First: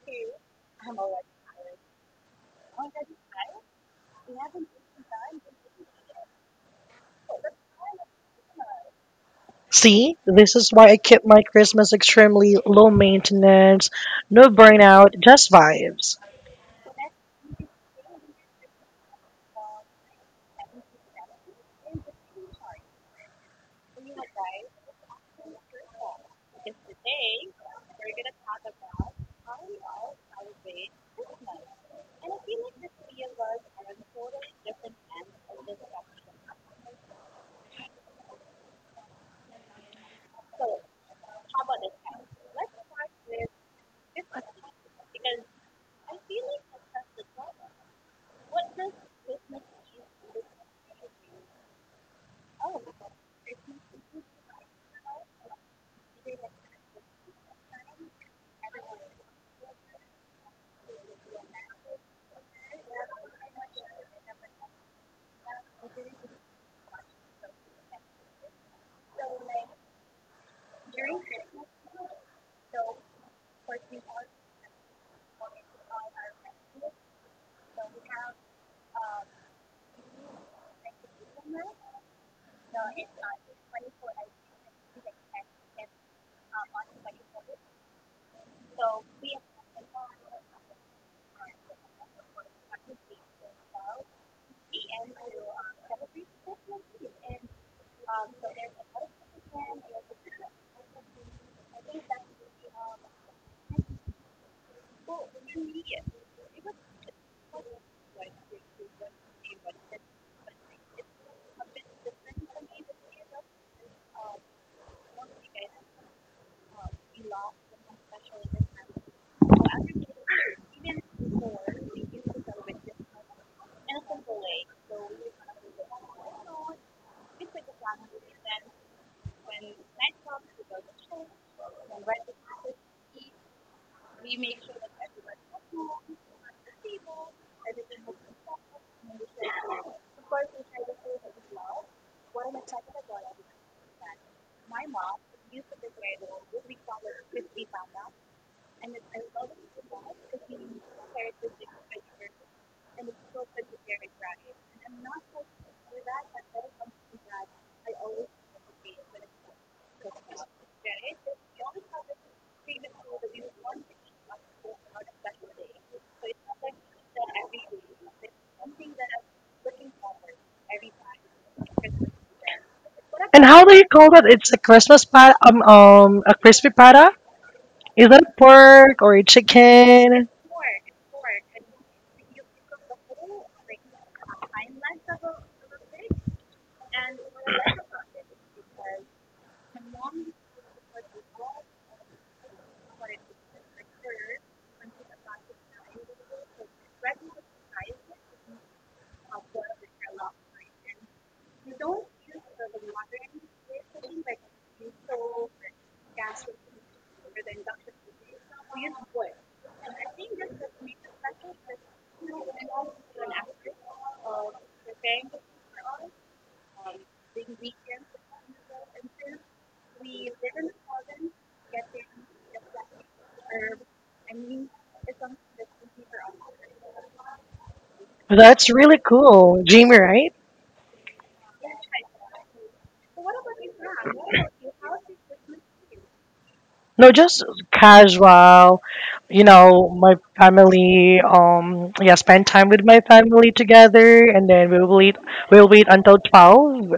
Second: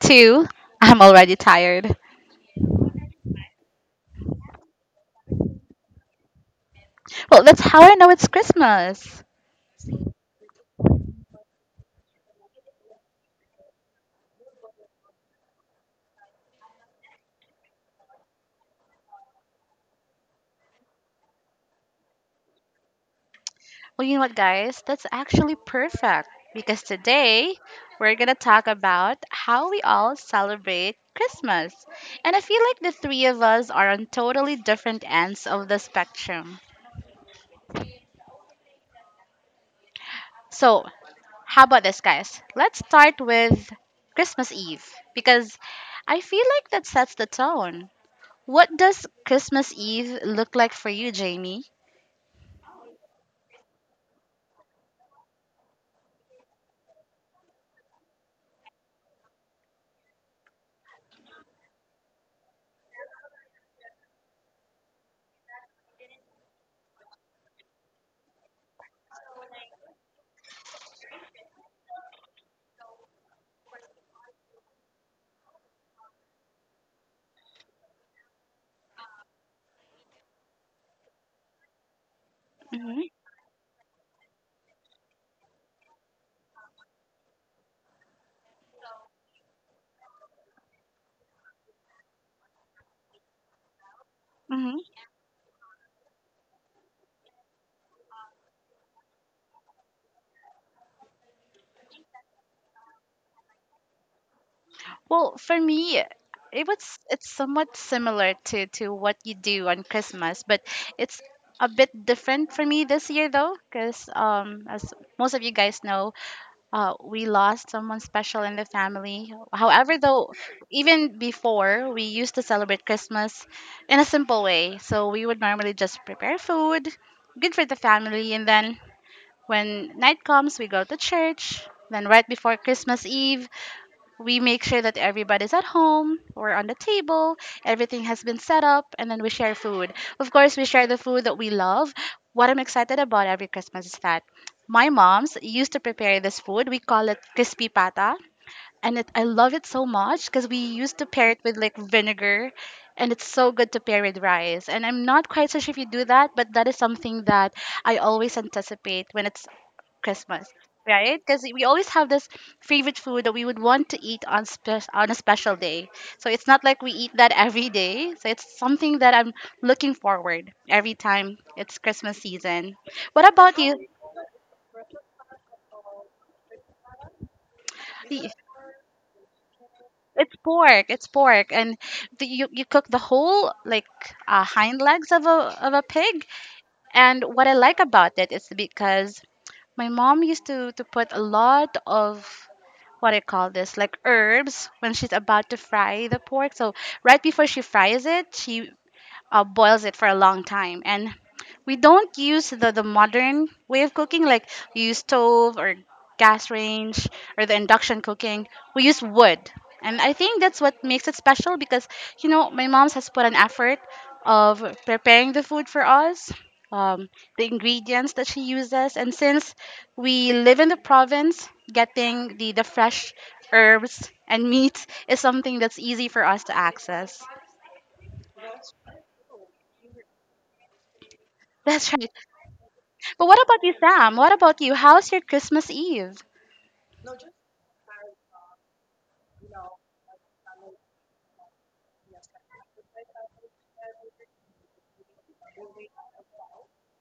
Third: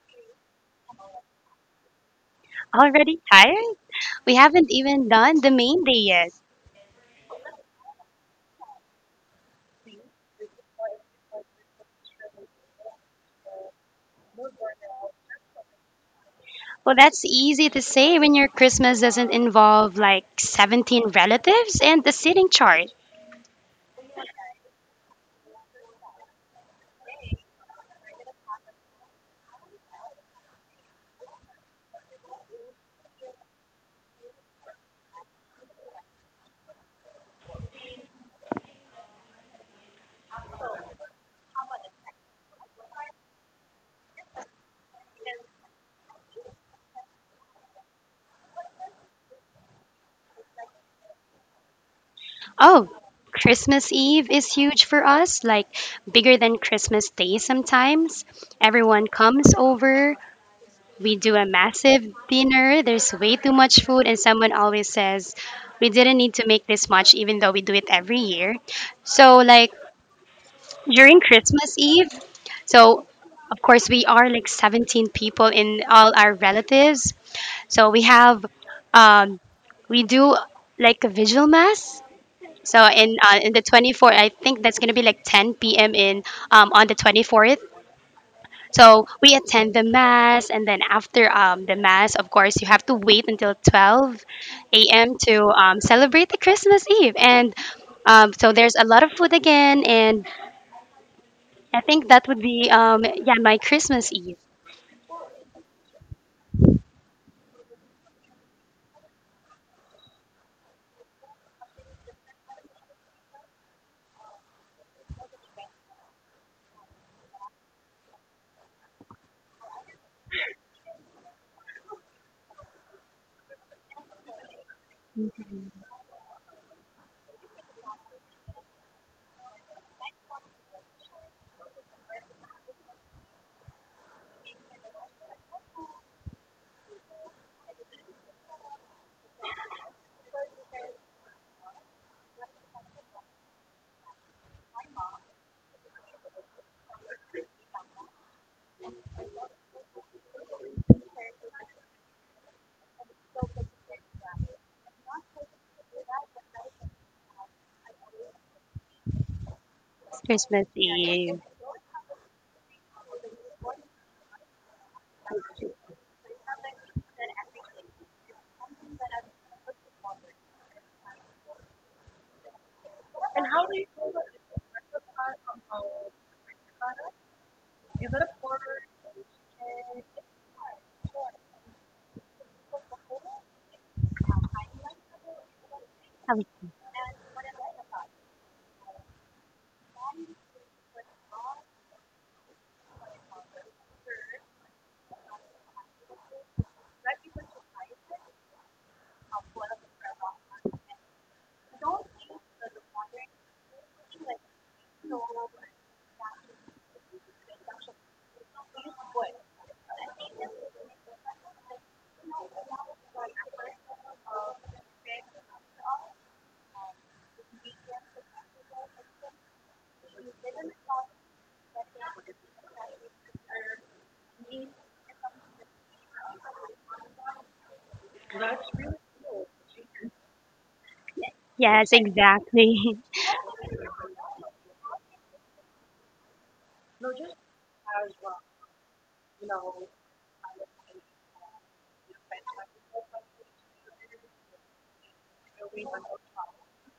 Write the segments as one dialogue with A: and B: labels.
A: two, I'm already tired.
B: Already tired? We haven't even done the main day yet.
A: Well, that's how I know it's Christmas.
C: See, this is why I keep my Christmas extremely low maintenance, no burnout, just vibes.
B: Well, that's easy to say when your Christmas doesn't involve like 17 relatives and the sitting chart.
A: Well, you know what, guys? That's actually perfect because today we're going to talk about how we all celebrate Christmas. And I feel like the three of us are on totally different ends of the spectrum. So, how about this, guys? Let's start with Christmas Eve because I feel like that sets the tone. What does Christmas Eve look like for you, Jamie?
B: Oh, Christmas Eve is huge for us, like bigger than Christmas Day sometimes. Everyone comes over, we do a massive dinner, there's way too much food, and someone always says, we didn't need to make this much, even though we do it every year. So, like, during Christmas Eve. So, of course, we are like 17 people in all our relatives. So we have, um, we do like a vigil mass. So
A: Mm-hmm.
B: in the 24th, I think that's gonna be like 10 p.m. in on the 24th. So we attend the mass, and then after the mass, of course, you have to wait until 12 a.m. to celebrate the Christmas Eve. And so there's a lot of food again, and I think that would be yeah, my Christmas Eve.
A: Well, for me, it was it's somewhat similar to what you do on Christmas, but
C: So,
A: it's a
C: everybody,
A: bit different for me this year though, because as most of you guys know, we lost someone special in the family. However, though,
C: even
A: even
C: before
A: before we
C: we use
A: used to
C: the
A: celebrate
C: celebration in a
A: Christmas in a
C: simple
A: simple
C: way,
A: way,
C: so
A: so we
C: we
A: would normally just prepare
C: also
A: food, good for the family, and
C: represent
A: then
C: when
A: when night comes, we go to church. Then right before Christmas Eve, we make sure that everybody's at home, we're on the
C: people,
A: table, everything
C: everybody.
A: has been set up, and then we share food. Of course, we share the food that we love. What I'm excited about every Christmas is that my mom's used to prepare this food. We call it crispy pata, and it, I love it so much because we used to pair it with like vinegar, and it's so good to pair with rice. And I'm not quite so sure if you do that, but that is something that I always anticipate when it's Christmas,
B: Christmas
A: right?
B: Eve.
A: Because we always have this favorite food that we would want to eat on on a special day. So it's not like we eat that every day. So it's something that I'm looking forward every time it's Christmas season. What about
C: How do you
A: you?
C: call that? It's a Christmas pat a crispy pata? Is that
A: Y-
C: a pork or a chicken?
A: It's pork. It's pork, and the, you cook the whole like hind legs of a pig.
B: Um,
A: And what I like about it is because my mom used to put a lot of what do you call this like herbs when she's about to fry the pork, so right before she fries it, she boils it for a long time, and we don't use the modern way of cooking, like we use stove or gas range or the induction cooking. We use wood, and I think that's what makes it special because, you know, my mom's has put an effort of preparing the food for us. um, the ingredients that she uses, and since we live in the province, getting the fresh herbs and meats is something that's easy for us to access.
C: That's really cool, Jimmy. Right?
A: That's
B: Yes,
A: right.
B: exactly.
A: But what about you, Sam? What about you? How's your Christmas Eve?
C: No, just casual. You know, my family. Yeah, spend time with my family together, and then we will eat. We will eat until 12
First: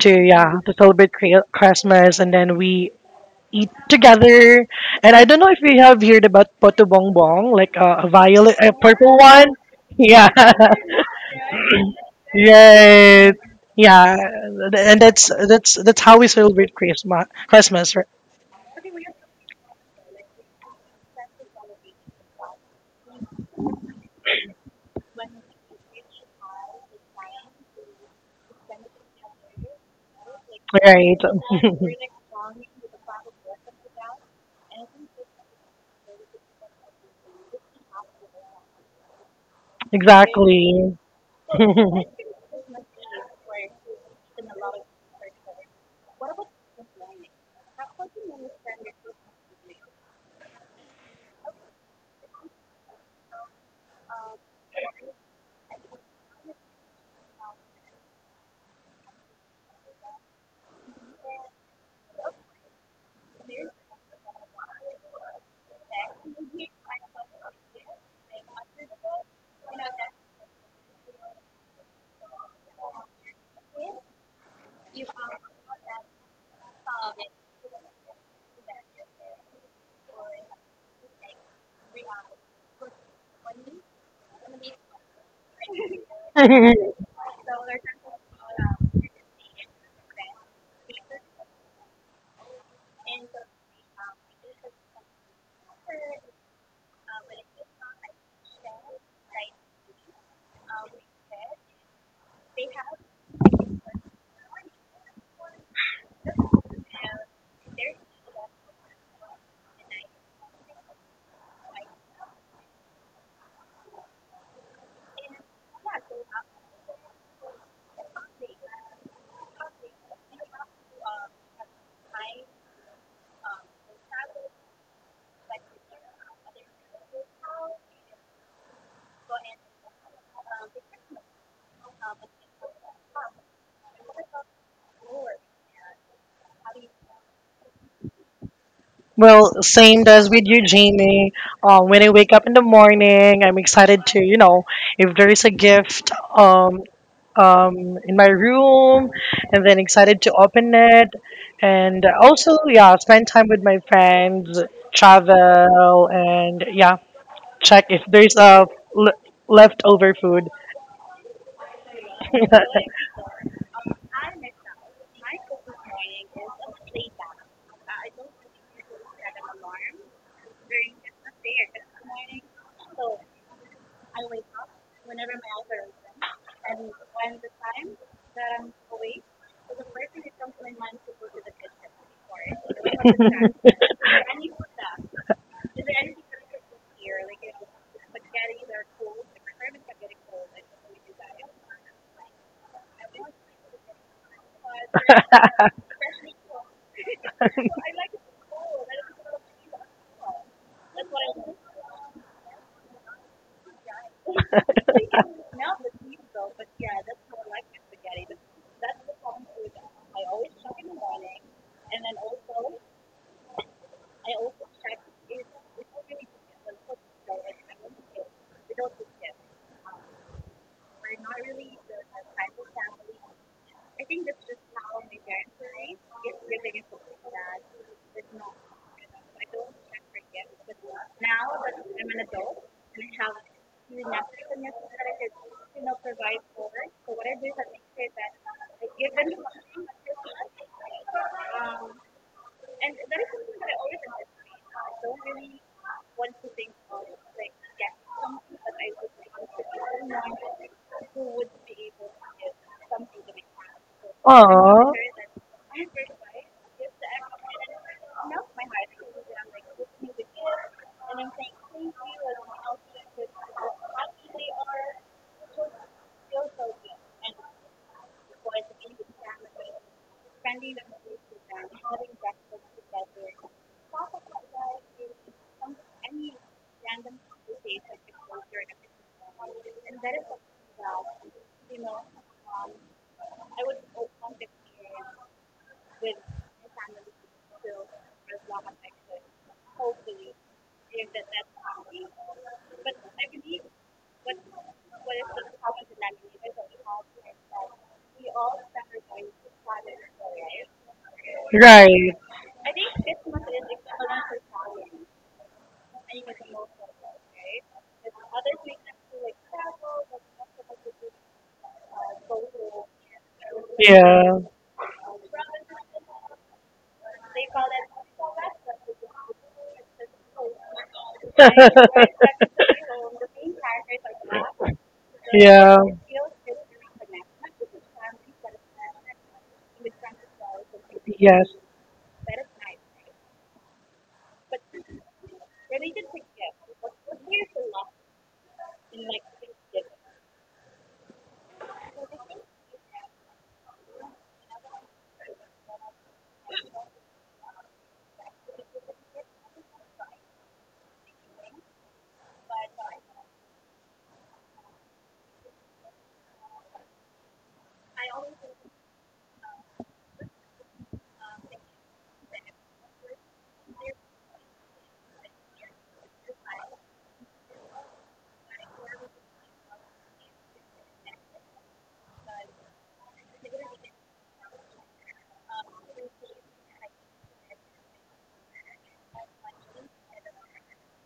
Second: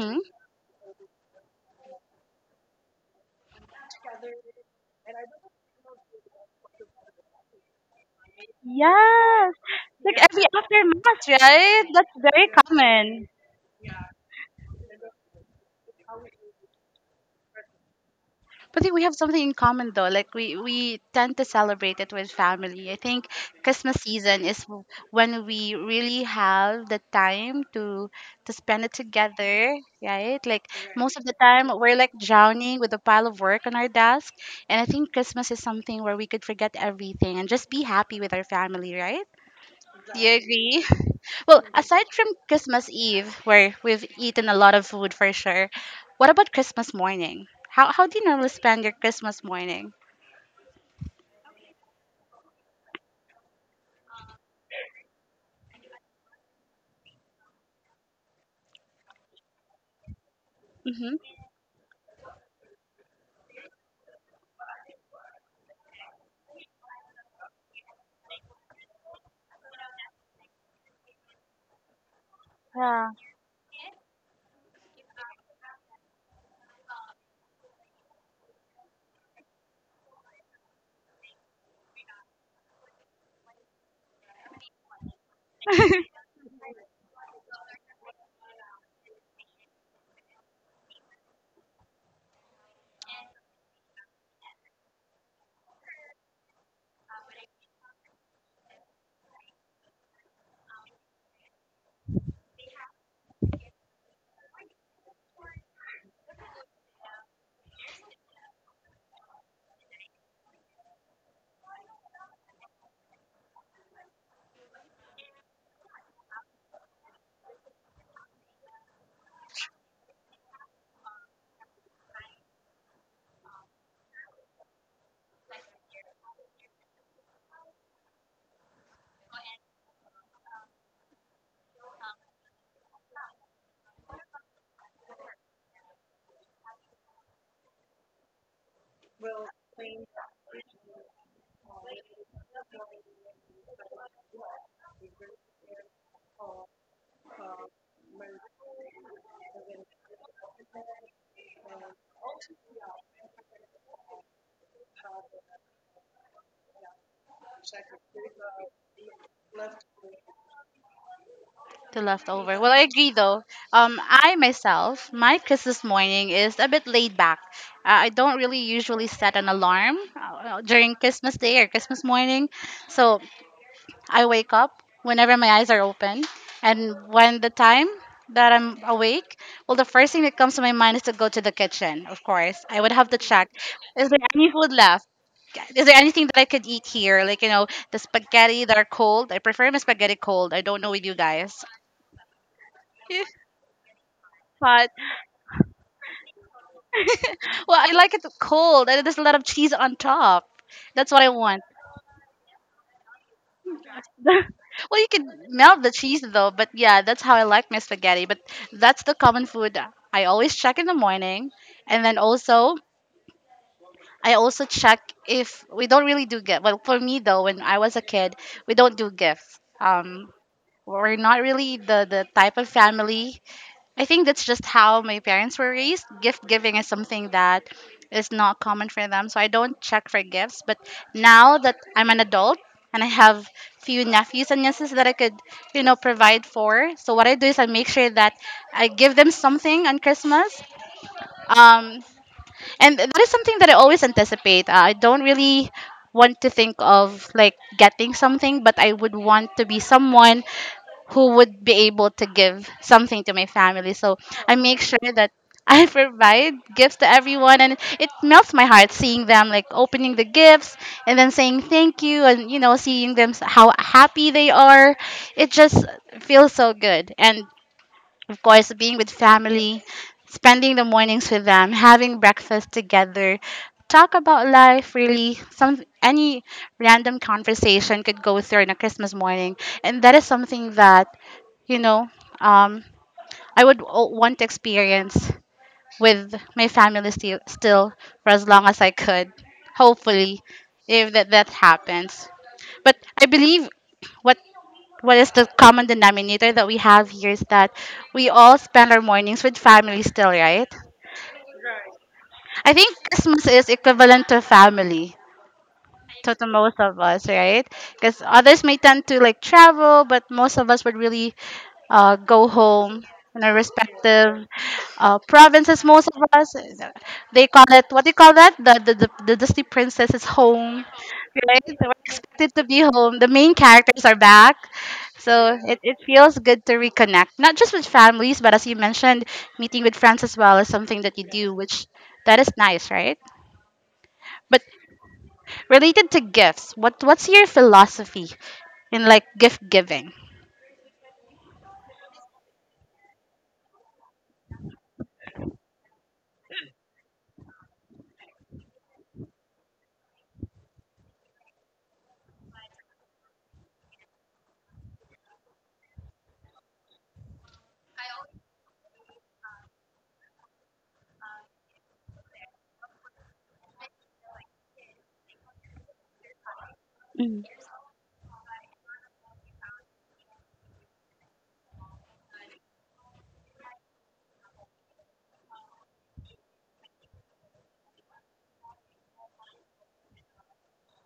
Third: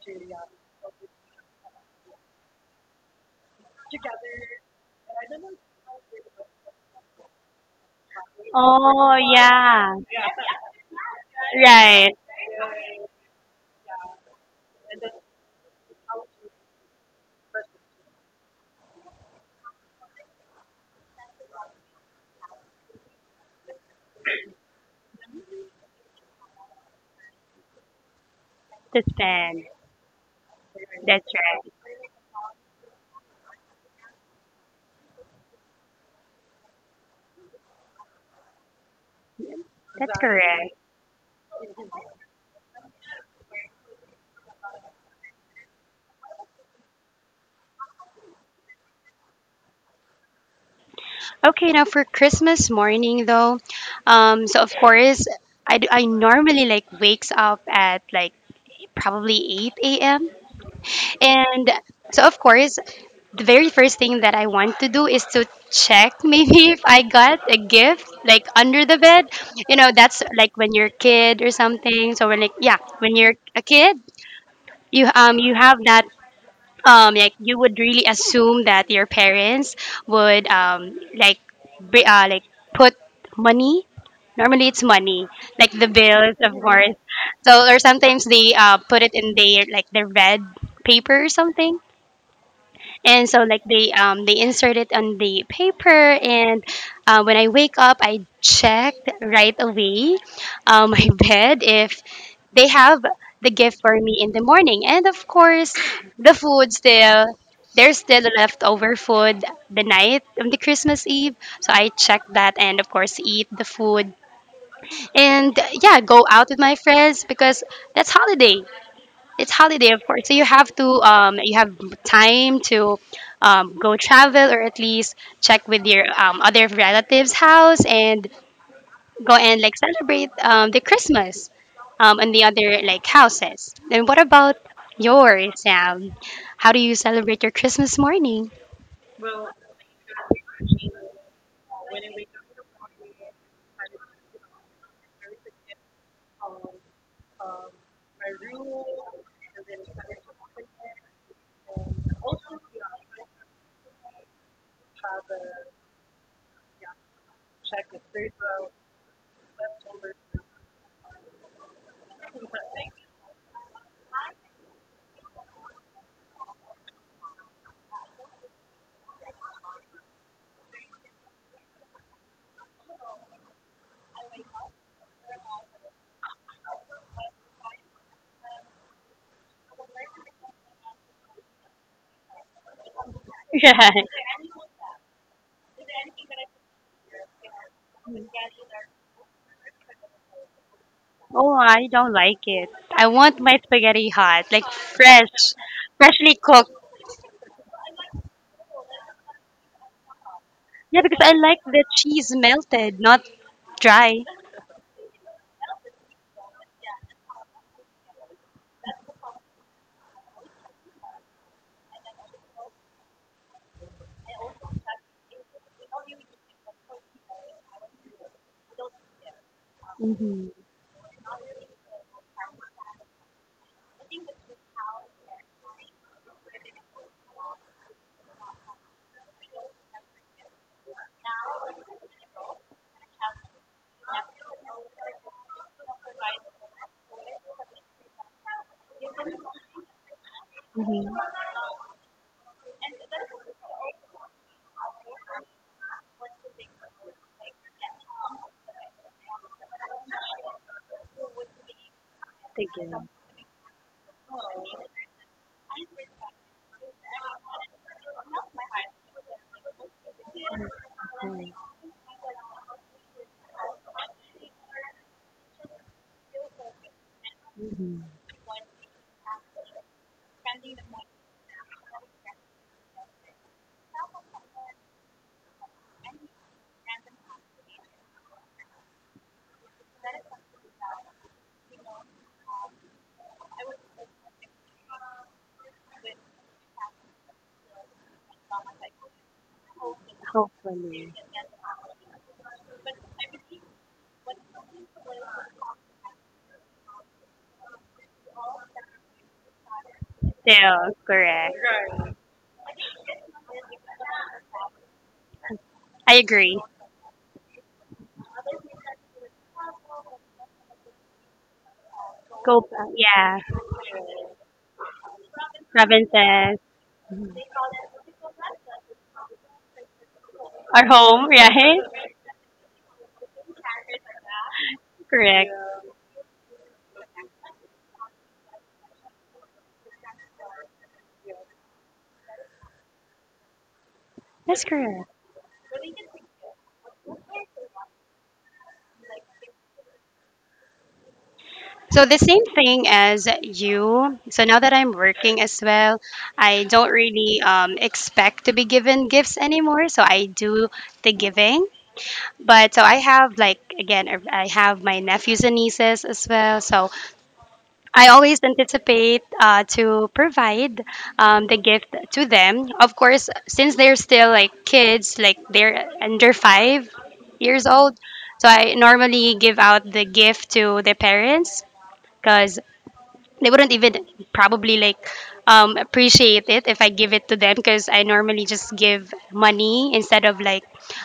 C: to yeah to celebrate Christmas, and then we eat together. And I don't know if you have heard about Poto Bong like a violet, a
B: Oh
C: purple one.
A: Yes,
B: yeah,
A: like
C: Yeah,
A: every after mass, right? That's
B: right.
A: very common.
C: right. Yeah, and that's how we celebrate Christmas.
A: But I think we have something in common though. Like we tend to celebrate it with family. I think Christmas season is when we really have the time to spend it
B: The spend.
A: together, right? Like most
C: Right?
B: That's
A: of the time
B: right.
A: we're like drowning with a pile of work on our desk, and I think Christmas is something where we could forget everything and just be happy with our family, right?
B: That's
A: Do you
B: correct.
A: agree?
C: exactly.
A: Well, aside from Christmas Eve, where we've eaten a lot of food for sure, what about Christmas morning? How do you normally spend your Christmas morning?
B: Okay, now for Christmas morning though, so of course I normally like wakes up at like probably 8 a.m.
A: Mm-hmm.
B: And so, of course, the very first thing that I want to do is to check maybe if I got a gift like under the bed. You know, that's like when you're a kid or something. So when like yeah,
A: Yeah.
B: when you're a kid, you have that like you would really assume that your parents would like bri- uh, like put money. Normally it's money, like the bills, of course. So or sometimes they put it in their like their red paper or something, and so like they insert it on the paper, and when I wake up, I check right away, my bed if they have the gift for me in the morning. And of course the food still, there's still leftover food the night on the Christmas Eve. So I check that and of course eat the food, and yeah, go out with my friends because that's holiday. It's holiday, of course. So you have to you have time to go travel or at least check with your other relatives' house and go and like celebrate the Christmas and the other like houses. Then what about yours, Sam? How do you celebrate your Christmas morning?
C: Well, same does with you, Jamie. When I wake up in the morning, I'm excited to, you know, if there is a gift in my room, and then excited to open it. And also, yeah, spend time with my friends, travel, and yeah, check if there's a l- leftover food.
A: The leftover. Well, I agree though. I myself, my Christmas morning is a bit laid back. I don't really usually set an alarm during Christmas Day or Christmas morning, so I wake up whenever my eyes are open. And when the time that I'm awake, well, the first thing that comes to my mind is to go to the kitchen, of course. I would have to check,
B: Yeah.
A: is there any food left? Is there anything that I could eat here? Like, you know, the spaghetti that are cold. I prefer my spaghetti cold. I don't know with you
B: Oh,
A: guys.
B: I don't like it. I want my spaghetti hot, like
A: But,
B: fresh, freshly cooked.
A: well, I like it cold. And there's a lot of cheese on top.
B: Yeah,
A: That's
B: because
A: what I
B: I like
A: want.
B: the cheese melted, not dry.
A: Well, you can melt the cheese though, but yeah, that's how I like my spaghetti. But that's the common food I always check in the morning, and then also I also check if we don't really do gift. Well, for me though, when I was a kid, we don't do gifts. We're not really the type of family. I think that's just how my parents were raised. Gift giving is something that is not common for them, so I don't check for gifts. But now that I'm an adult and I have few nephews and nieces that I could, you know, provide for, so what I do is I make sure that I give them something on Christmas. Um, and that is something that I always anticipate. I don't really want to think of like getting something, but I would want to be someone who would be able to give something to my family. So I make sure that I provide gifts to everyone, and it melts my heart seeing them like opening the gifts and then saying thank you, and you know, seeing them how happy they are. It just feels so good. And of course, being with family, spending the mornings with them, having breakfast together, talk about life really. Some any random conversation could go through on a Christmas morning, and that is something that, you know, um, I would want to experience with my family still, still for as long as I could. Hopefully, if that happens. But I believe what what is the common denominator that we have here is that we all spend our mornings with family still, right?
B: Still, correct.
C: Right.
A: I think
C: I
A: Christmas is equivalent to family.
B: I
A: So to the
B: agree.
A: most of us, right? Because others may tend to like travel, but most of us would really go
B: Go,
A: home
B: yeah.
A: in our respective provinces. Most of us,
B: Provinces
A: they call it, what do you call that? The Disney princess is home,
B: are home,
A: right? So
B: right?
A: we're expected to be home. The main characters are back.
B: Correct.
A: So
C: Yeah.
A: it feels good to reconnect, not just with families, but as you mentioned, meeting with friends as well is something that you
C: Yes.
A: do, which that is nice, right? But
B: That's correct.
A: related to gifts, what's your philosophy in like gift giving?
B: So the same thing as you. So now that I'm working as well, I don't really expect to be given gifts anymore. So I do the giving. But so I have like again, I have my nephews and nieces as well. So I always anticipate to provide the gift to them. Of course, since they're still like kids, like they're under 5 years old, so I normally give out the gift to the parents because they wouldn't even probably like appreciate it if I give it to them, because I normally just give money instead of like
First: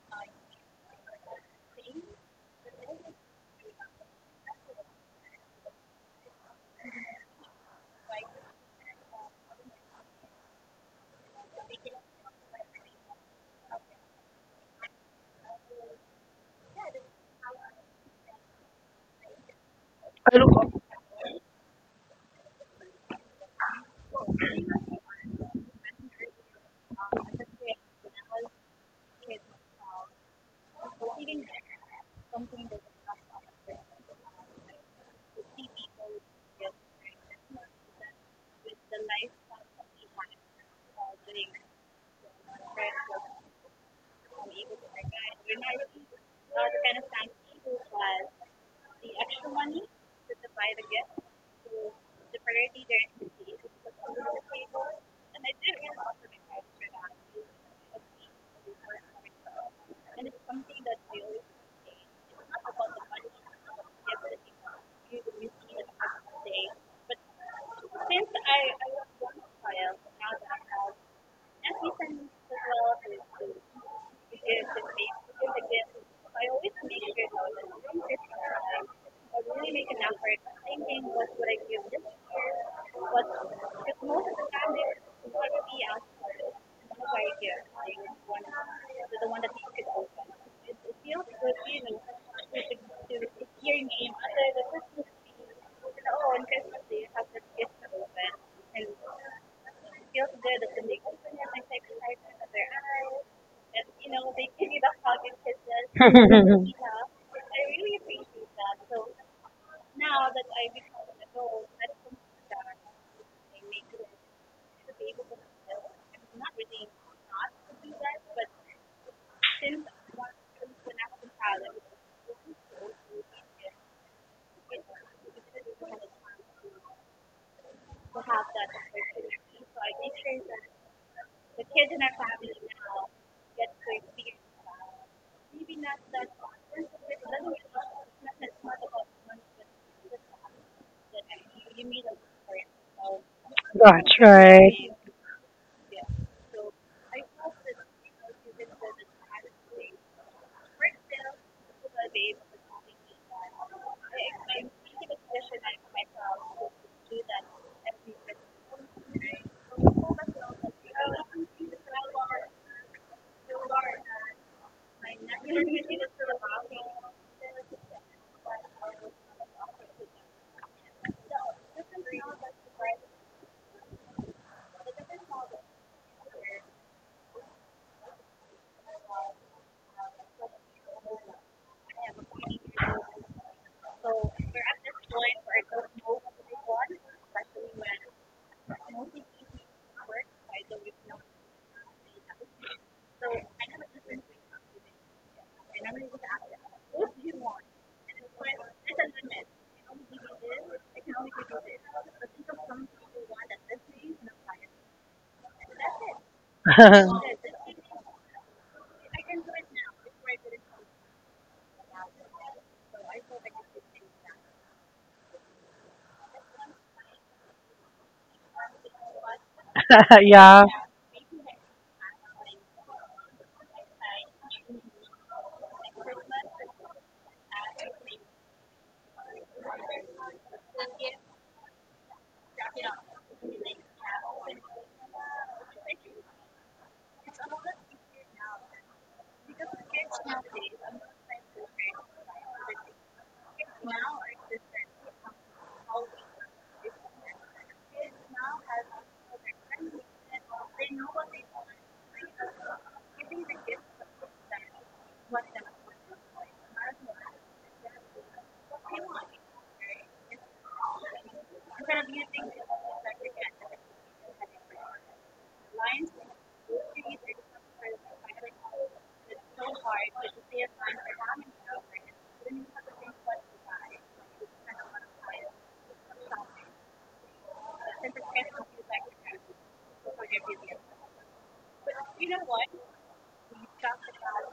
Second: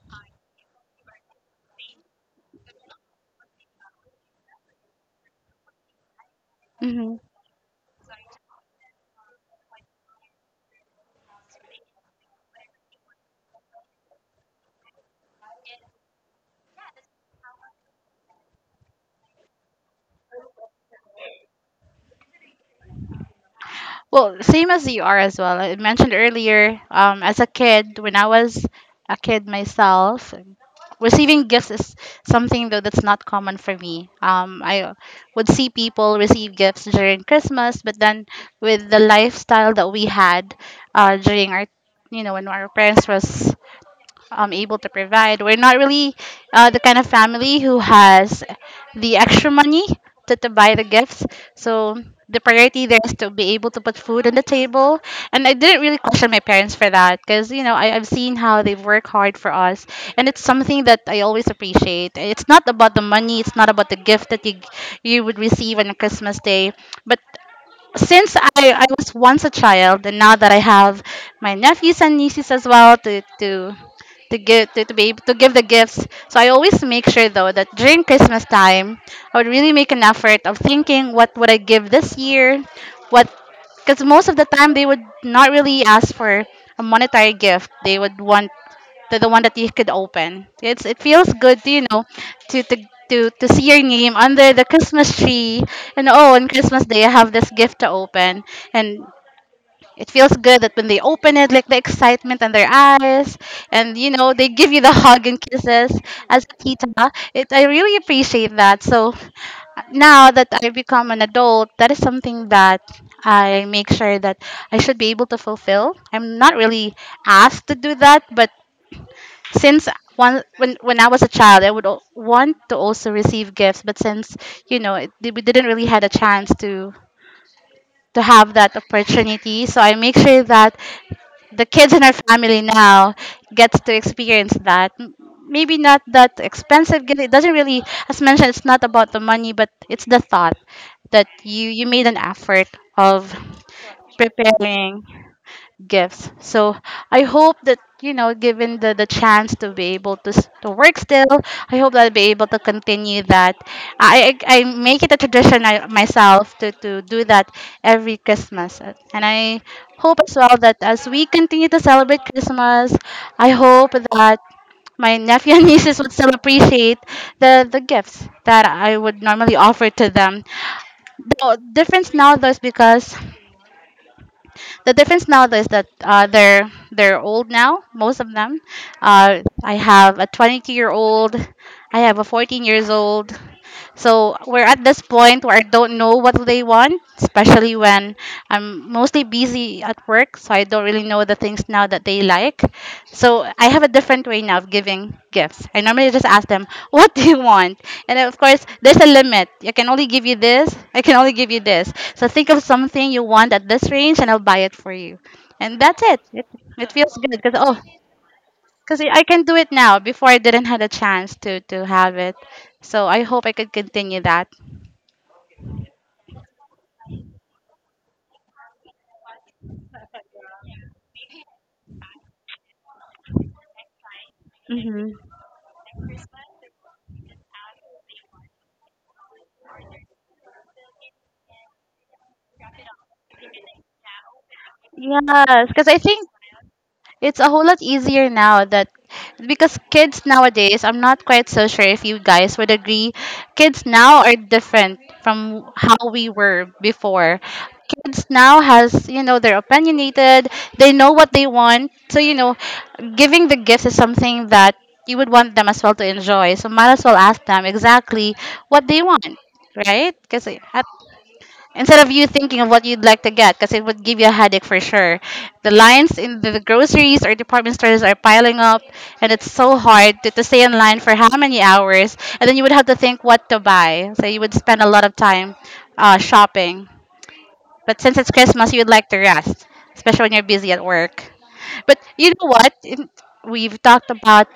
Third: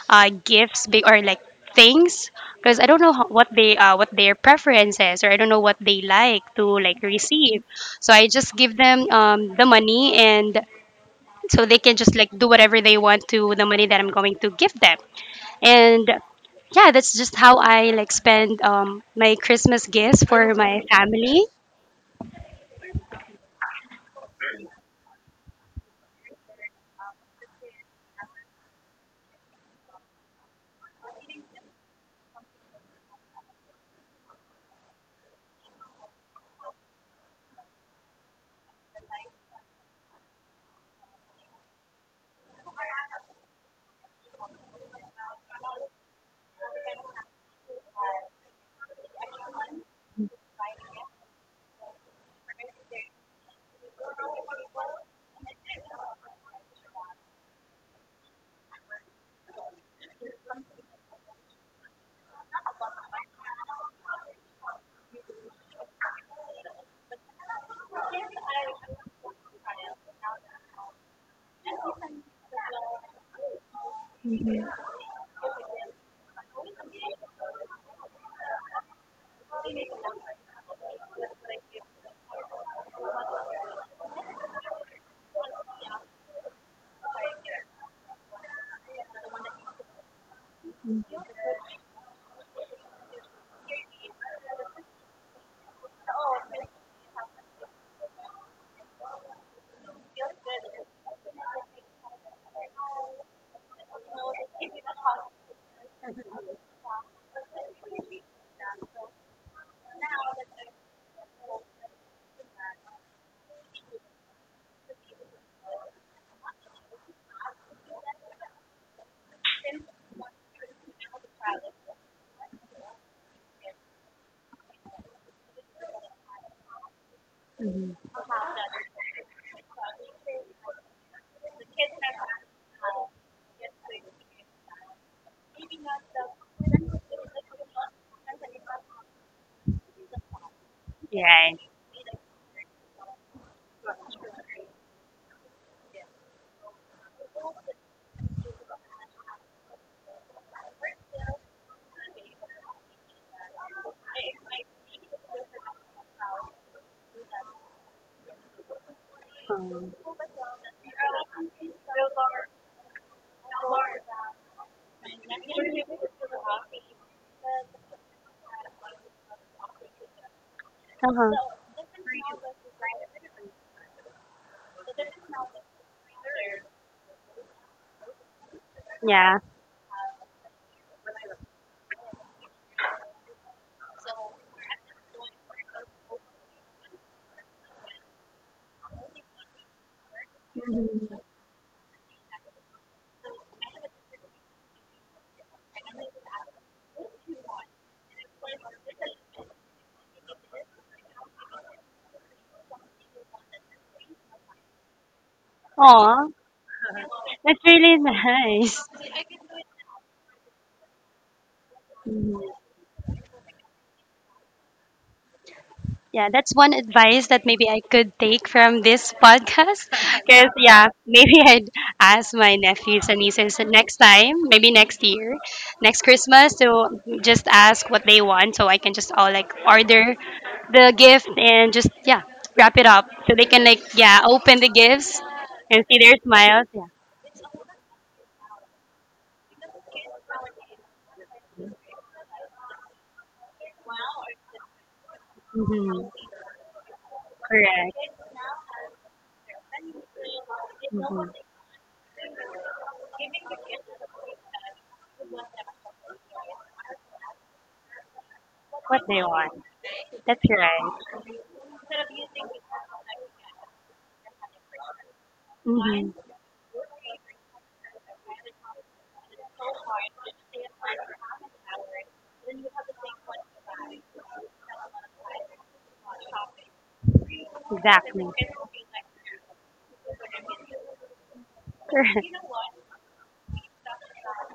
B: gifts big or like things because I don't know what they what their preferences, or I don't know what they like to like
A: Mm-hmm.
B: receive. So I just give them the money, and so they can just like do whatever they want to the money that I'm going to give them. And yeah, that's just how I like spend my Christmas gifts
C: I
B: for my family.
A: Well, same as you are as well. I mentioned earlier, as a kid, when I was a kid myself, receiving gifts is something though that's not common for me. I would see people receive gifts during Christmas, but then with the lifestyle that we had during our, you know, when our parents was able to provide. We're not really the kind of family who
C: look.
A: has the extra money to buy the gifts. So the priority there is to be able to put food on the table. And I didn't really question my parents for that because, you know, I've seen how they work hard for us. And it's something that I always appreciate. It's not about the money, it's not about the gift that you would receive on Christmas Day, but since I was once a child and now that I have my
C: Because
A: nephews and nieces as well to give to be able to give the
C: again,
A: gifts. So
C: I
A: I
C: always
A: always make
C: make
A: sure
C: sure
A: though that
C: that
A: during
C: every
A: Christmas
C: time
A: time I
C: I
A: would really
C: really
A: make
C: make
A: an
C: an effort.
A: effort of
C: The same thing
A: thinking,
C: was
A: what would
C: what I
A: I
C: give
A: give
C: this
A: this
C: year.
A: year? What,
C: What? Because
A: because most
C: most of
A: of the
C: the
A: time
C: time
A: they
C: they
A: would not
C: want to
A: really
C: be asked,
A: ask
C: who are
A: for
C: you?
A: a monetary gift. They would want the one
C: The one that
A: that you could open.
C: it
A: It's it
C: feels
A: feels
C: good.
A: good,
C: You
A: you
C: know,
A: know, to to to
C: to
A: see
C: hear
A: your
C: me.
A: name under the
C: After first
A: Christmas
C: few,
A: tree, and oh,
C: oh,
A: on
C: okay.
A: Christmas Day I have this gift to open,
C: It
A: and it feels
C: feels
A: good
C: good. It
A: that when they
C: feels
A: open it, like the excitement in their eyes, and you know they give you the hug and kisses as a
C: good.
A: tita. It I really appreciate that. So now that I become an adult, that is something that I make sure that I should be able to fulfill. I'm not really asked to do that, but since one when I was a child, I would want to also receive gifts, but since you know it, we didn't really had a chance to have that opportunity, so I make sure that the kids in our family now gets to experience that. Maybe not that expensive gift. It doesn't really, as mentioned, it's not about the money, but it's the thought that
B: Yeah.
A: you made an effort of
C: That's right.
A: preparing gifts. So I hope that you know, given the chance to be able to to work still, I hope that I'll be able to continue that. I make it a tradition I, myself to do that every Christmas, and I hope as well that as we continue to celebrate Christmas, I hope that my nephew and nieces would still appreciate the gifts that I would normally offer to them.
B: Uh-huh.
A: The difference now though is because the difference now is that they're old now, most of them.
B: Yeah.
A: I have a 22-year-old, I have a 14 years old. So we're at this point where I don't know what they want, especially when I'm mostly busy at work, so I don't really know the things now that they like. So I have a different way now of giving gifts. I normally just ask them, "What do you want?" And of course, there's a limit. I can only give you this. I can only give you this. So think of something you want at this range, and I'll buy it for you. And that's it.
B: Aw,
A: It feels good because
B: that's
A: oh,
B: really nice.
A: because I can do it now. Before I didn't had a chance to have it. So I hope I could continue that.
B: Yeah, that's one advice that maybe I could take from this podcast. Because,
C: yeah.
B: yeah, maybe I'd ask my nephews and nieces next time, maybe next
A: Mm-hmm.
B: year, next Christmas, to just ask what they want so I can just all like order the gift and just, yeah, wrap it up so they can, like, yeah, open the gifts
A: Yes,
B: and
A: because I
B: see their
A: think
B: smiles. Yeah.
A: it's a whole lot easier now that because kids nowadays, I'm not quite so sure if you guys would agree. Kids now are different from how
B: Hmm.
A: we were before.
B: Correct.
A: Kids now has they're opinionated, they know
B: Hmm.
A: what they want, so giving the gifts is something that you would want them as well to enjoy, so might as well ask them exactly what
B: What
A: they
B: they
A: want,
B: want.
A: right?
B: That's
A: Because instead
B: right.
A: of you thinking of what you'd like to get, because it would give you a headache for sure, the
B: Hmm.
A: lines in the groceries or department stores are piling up and it's so hard to stay in line for how many hours, and then you would have to think what to buy, so you would spend a lot of time shopping. But since
B: Exactly.
A: it's Christmas, you'd like to rest, especially when you're busy at work. But you know what? We've talked about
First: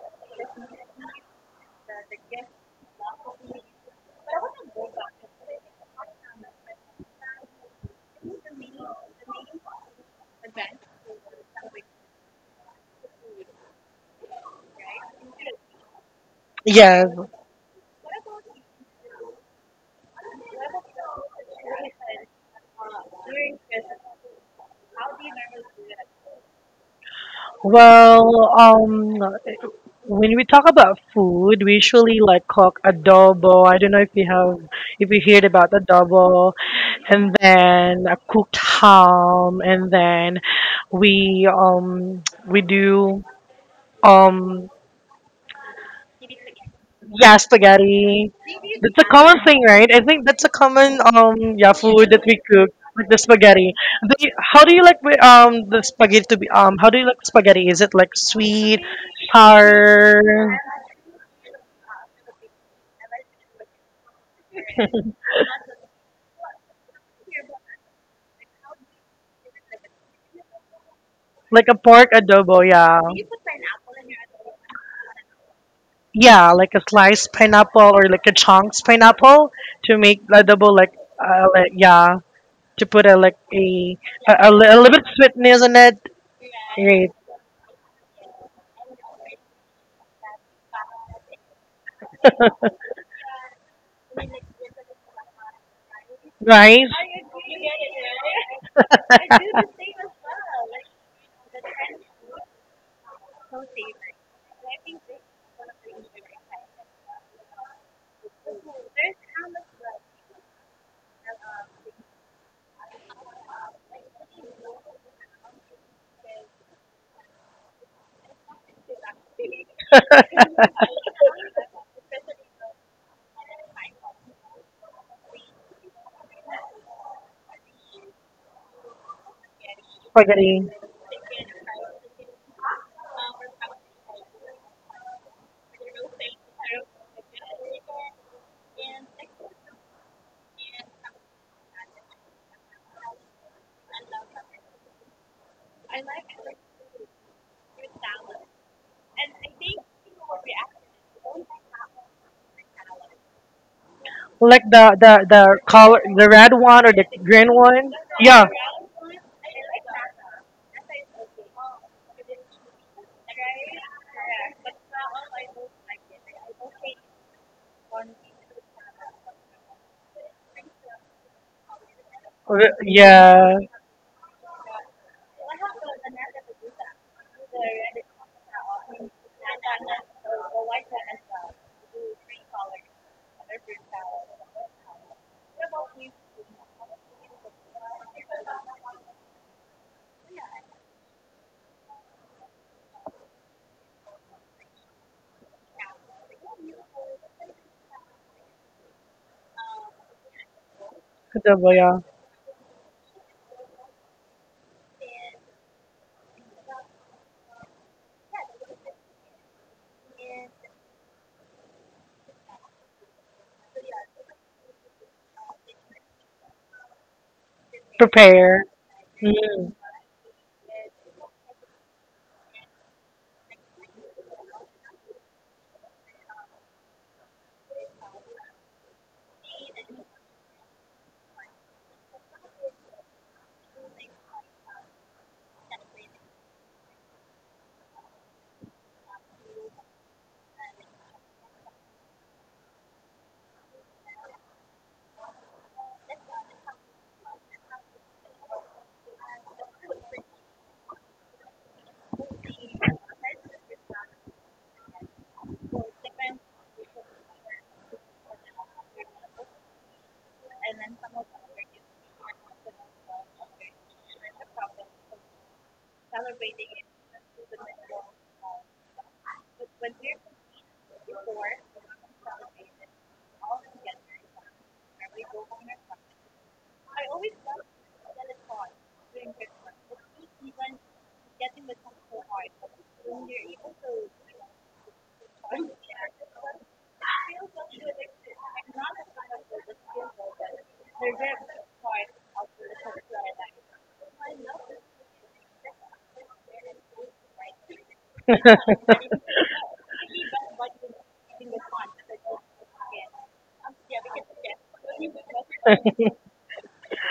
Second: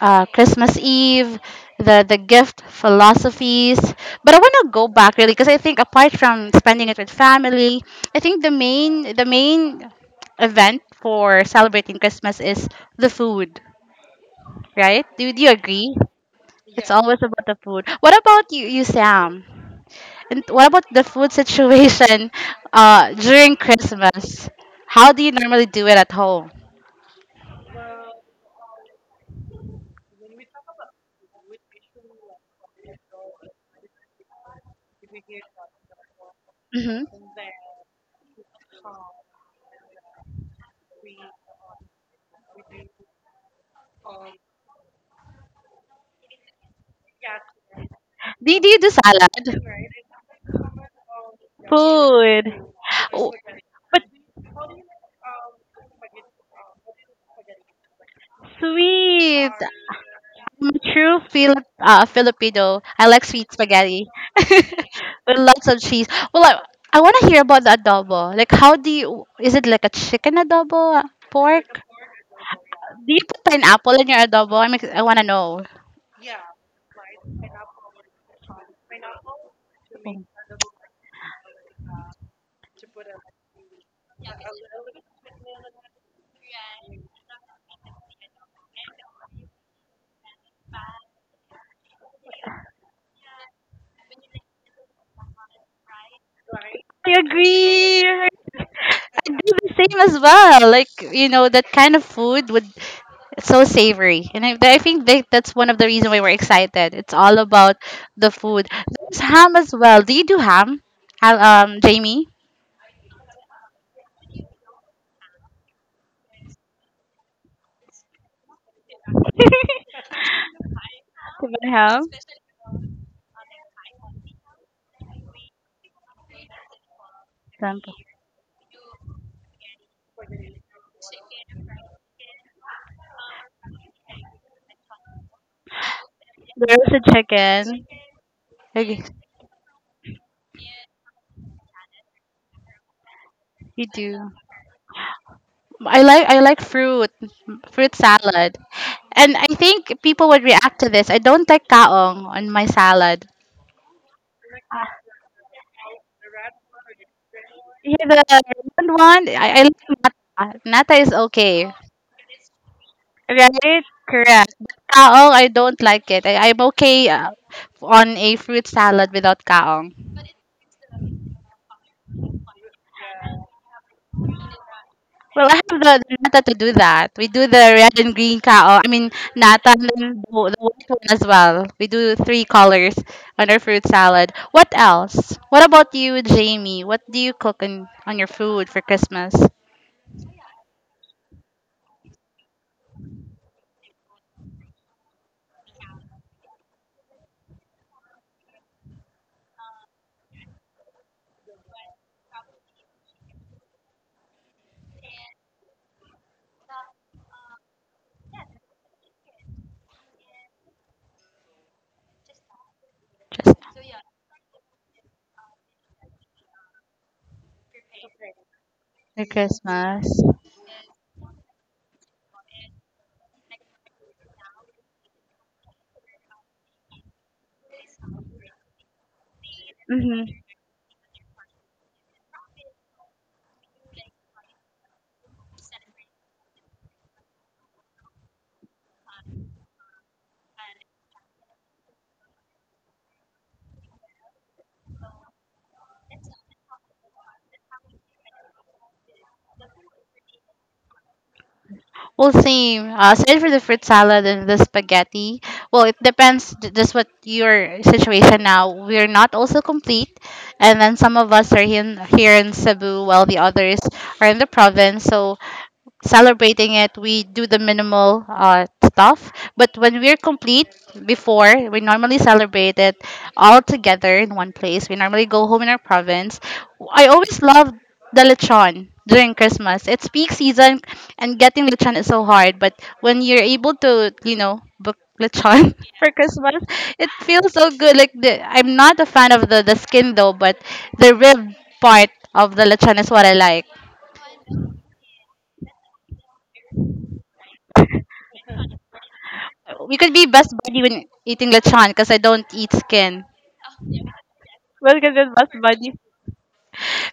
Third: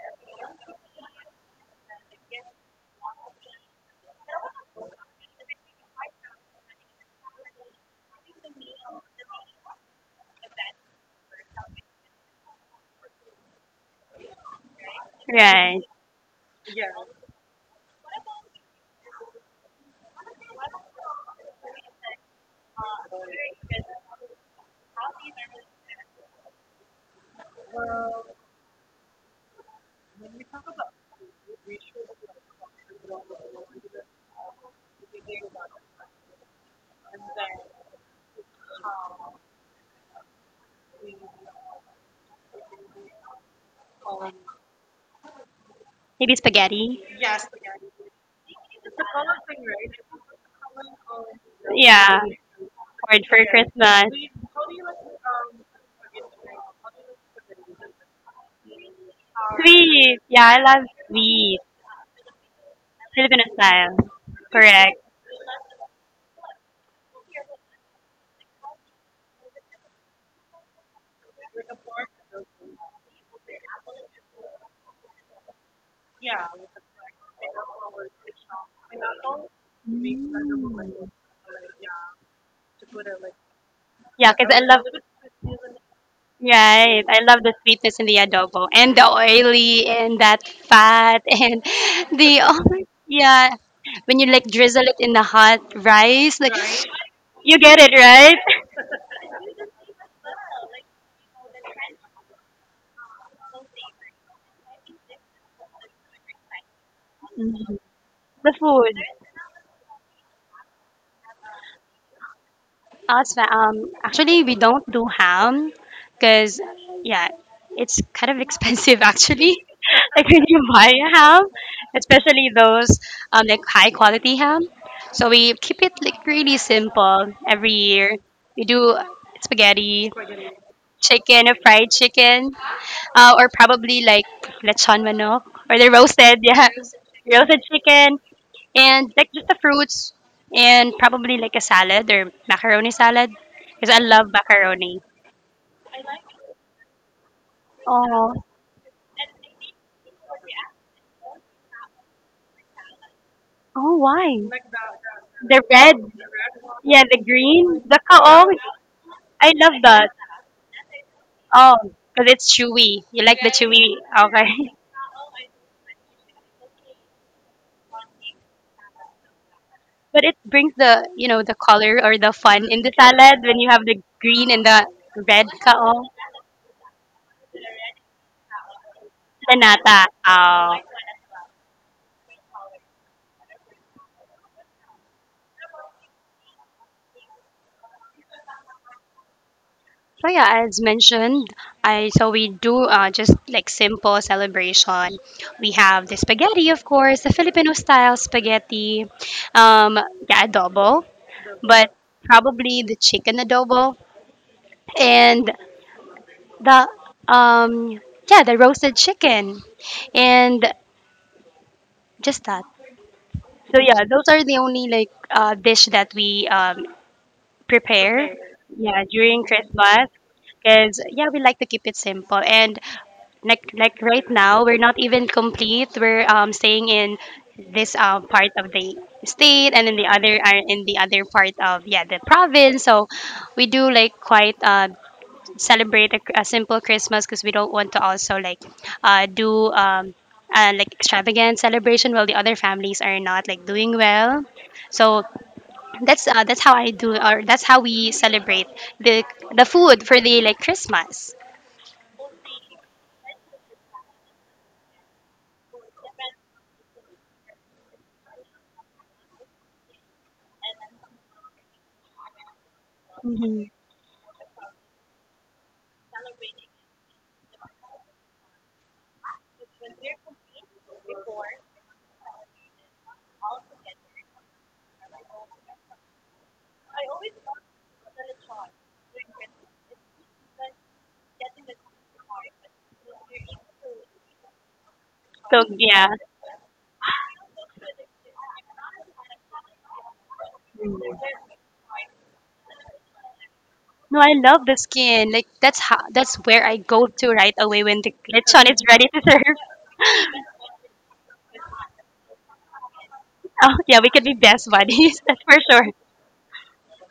A: Christmas Eve, the gift philosophies. But I want to go back really because I think apart from spending it with family, I think the main event for celebrating Christmas is the food, right? Do you
B: Right.
A: agree? It's yeah,
C: Yes.
A: always about the food. What about you, Sam? And what about the food situation during Christmas? How do you normally do it at home?
C: Well, when we talk about food, we usually like cook adobo. I don't know if you have, If you heard about adobo,
A: Hmm.
C: and then a cooked ham, and then we do um
B: Maybe spaghetti.
C: yeah, spaghetti.
A: Do you do
C: That's a
A: salad?
C: common thing, right? I think that's a common yeah food
B: Yeah.
C: that we
A: Food.
C: cook with the
B: Or
A: Oh,
B: for
C: spaghetti.
A: but
B: Christmas.
C: Do how do you like the spaghetti to be how do you like spaghetti? Is it like sweet,
A: sweet.
B: Sweet. Yeah,
C: sour,
B: I
A: I'm a
B: love
A: true
B: sweet.
A: Fili- Filipino. I like
B: Filipino
A: sweet
B: style.
A: spaghetti
B: Correct.
A: with lots of cheese. Well, I, I want to hear about the adobo. Like, how do you? Is it like a chicken adobo?
C: like a
A: Pork?
C: pork adobo? Yeah,
A: Do you put pineapple in your adobo? I want to know.
C: yeah, like a sliced pineapple or like a chunks pineapple to make adobo like yeah to put a like a
B: Yeah,
C: a
B: because I
C: a
B: love,
C: little bit sweetness in it.
B: right.
C: Right.
B: I love the sweetness in the adobo and the oily and that fat and the, oh yeah. When you like drizzle it in the hot rice, like,
C: Right?
A: I
B: you get it,
A: agree.
B: right?
A: I do the same as well. Like you know, that kind of food would, it's so savory, and I think that that's one of the reasons why we're excited. It's all about the
B: The
A: food.
B: food.
A: There's ham as well. Do you do ham? Ham, um, Jamie.
B: Actually, we don't do ham because, yeah, it's kind of expensive actually. Like when you buy a ham,
A: Do you have ham?
B: especially those like high quality ham. So we keep it like really simple every year. We do spaghetti,
C: Spaghetti.
B: chicken, a fried chicken, or probably like lechon manok, or the roasted, yeah,
A: There's a
B: roasted
A: chicken.
B: chicken,
A: Okay,
B: and like just the fruits and probably like a salad or macaroni salad
A: you
B: because I love
A: do.
B: macaroni.
A: I like fruit
B: Oh,
A: salad, and I think people would react to this. I don't like kaong on my salad.
B: oh, why
C: Like the
B: the red?
C: color, the red one or
B: Yeah,
C: the
B: the
C: green
B: green,
C: one.
A: Yeah, the
B: oh,
C: Yeah,
A: round one.
B: I
A: I
B: love
A: like
B: that.
A: nata. Nata is okay,
B: Oh, because it's chewy. You like the
A: right?
B: chewy, okay?
A: Correct. But kaong I don't like it. I'm okay, on a fruit salad without kaong.
B: But it brings, the, you know, the color or the fun in the salad when
C: Yeah,
B: you have the green and the red
A: Well, I have
B: kao.
A: the nata to do that. We do the red and green cow. I mean,
B: The
A: nata and
B: nata.
A: then the
B: Oh.
A: white one as well. We do three colors on our fruit salad. What else? What about you, Jamie? What do you cook on your food for Christmas?
B: So yeah, as mentioned, I so we do just like simple celebration. We have the spaghetti, of course, the Filipino style spaghetti, um, yeah, adobo,
C: double
B: but
C: yeah.
B: probably the chicken adobo, and the um, yeah, the roasted chicken, and just that.
A: Just
B: So yeah, those are the only like dish that we prepare,
C: Prepare.
B: yeah,
A: for
B: during
C: Mm.
A: Christmas.
B: Christmas, because yeah, we like to keep it simple and like right now we're not even complete. We're staying in this part of the state, and in the
A: Mm-hmm.
B: other are in the other part of, yeah, the province. So we do like quite celebrate a simple Christmas because we don't want to also like do like extravagant celebration while the other families are not like doing well. So that's how I do, or that's how we celebrate the the food for the like Christmas.
A: Well, same. Same for the fruit salad and the spaghetti. Well, it depends just what your situation now. We're not also complete, and then some of us are here in Cebu, while the
B: Mhm.
A: others are in the province. So celebrating it, we do the minimal stuff. But when we're complete, before, we normally celebrate it all together in one place. We normally go home in our province. I always love the lechon during Christmas. It's peak season and getting lechon is so hard. But when you're able to, you know, book
B: So
A: lechon
B: yeah,
A: for Christmas, it feels so good. Like the, I'm not a fan of the skin though, but the rib part of the lechon is what I like.
B: no, I love the skin. Like that's how, that's where I go to right away when the lechon is ready to serve.
A: We could be best buddy when eating lechon because I don't eat skin.
B: Oh yeah, we could be best
A: Well, because
B: buddies.
A: it's
B: That's
A: best
B: for sure.
A: buddy,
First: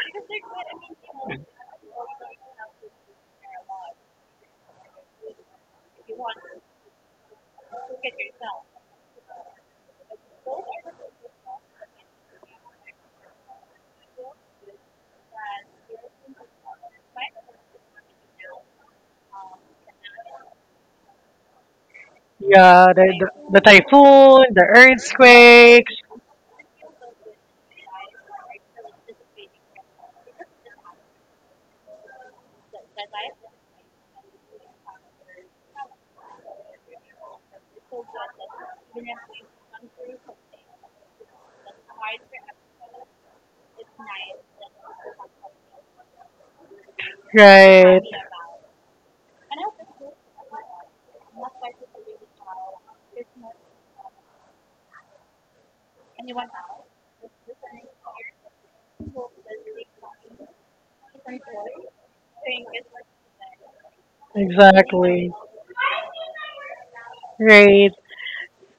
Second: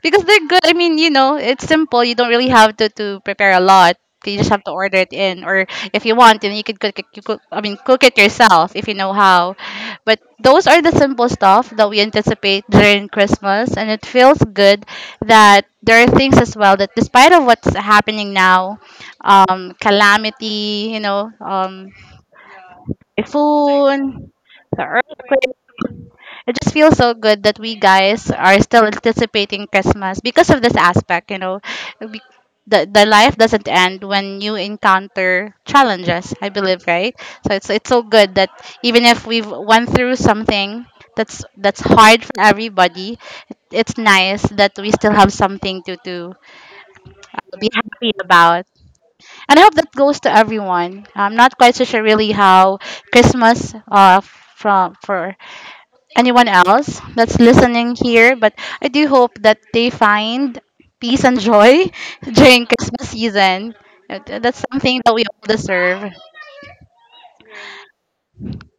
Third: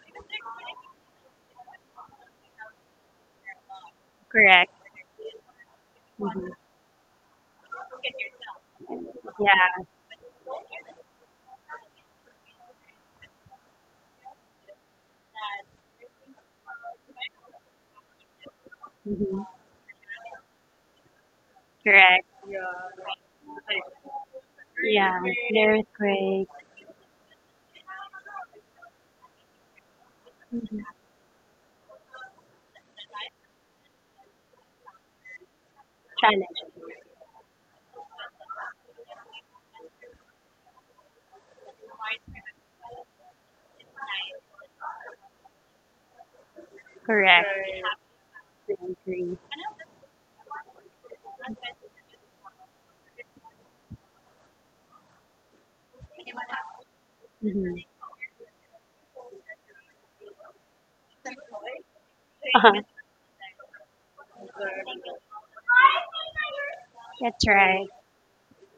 A: because they're good. I mean, you know, it's simple. You don't really have to prepare a lot. You just have to
B: Correct.
A: order it in, or if you want, then you could cook it. You cook, I mean, cook it yourself if you know how.
B: Yeah.
A: But those are the simple stuff that we anticipate during Christmas, and it feels good that there are things as well that, despite of what's happening now,
B: Hmm.
A: calamity, you know,
B: Correct.
C: Yeah, the
A: typhoon,
C: typhoon, the
A: the
B: Yeah.
A: earthquake.
B: Lyric
C: earthquakes,
B: break.
A: It just feels so good that we guys are still anticipating Christmas because of this aspect, you know. Be- the life doesn't end when you encounter challenges, I
B: Challenge.
A: believe, right? So it's so good that even if we've went through something that's hard for everybody, it's nice that we still have something to
B: Correct.
A: be
C: right?
A: happy about. And I hope that goes to everyone. I'm not quite so sure really how Christmas from for anyone else that's listening here, but I do hope that they find peace and joy during Christmas season. That's something that we
C: Exactly.
A: all deserve.
B: That's right.
C: Right.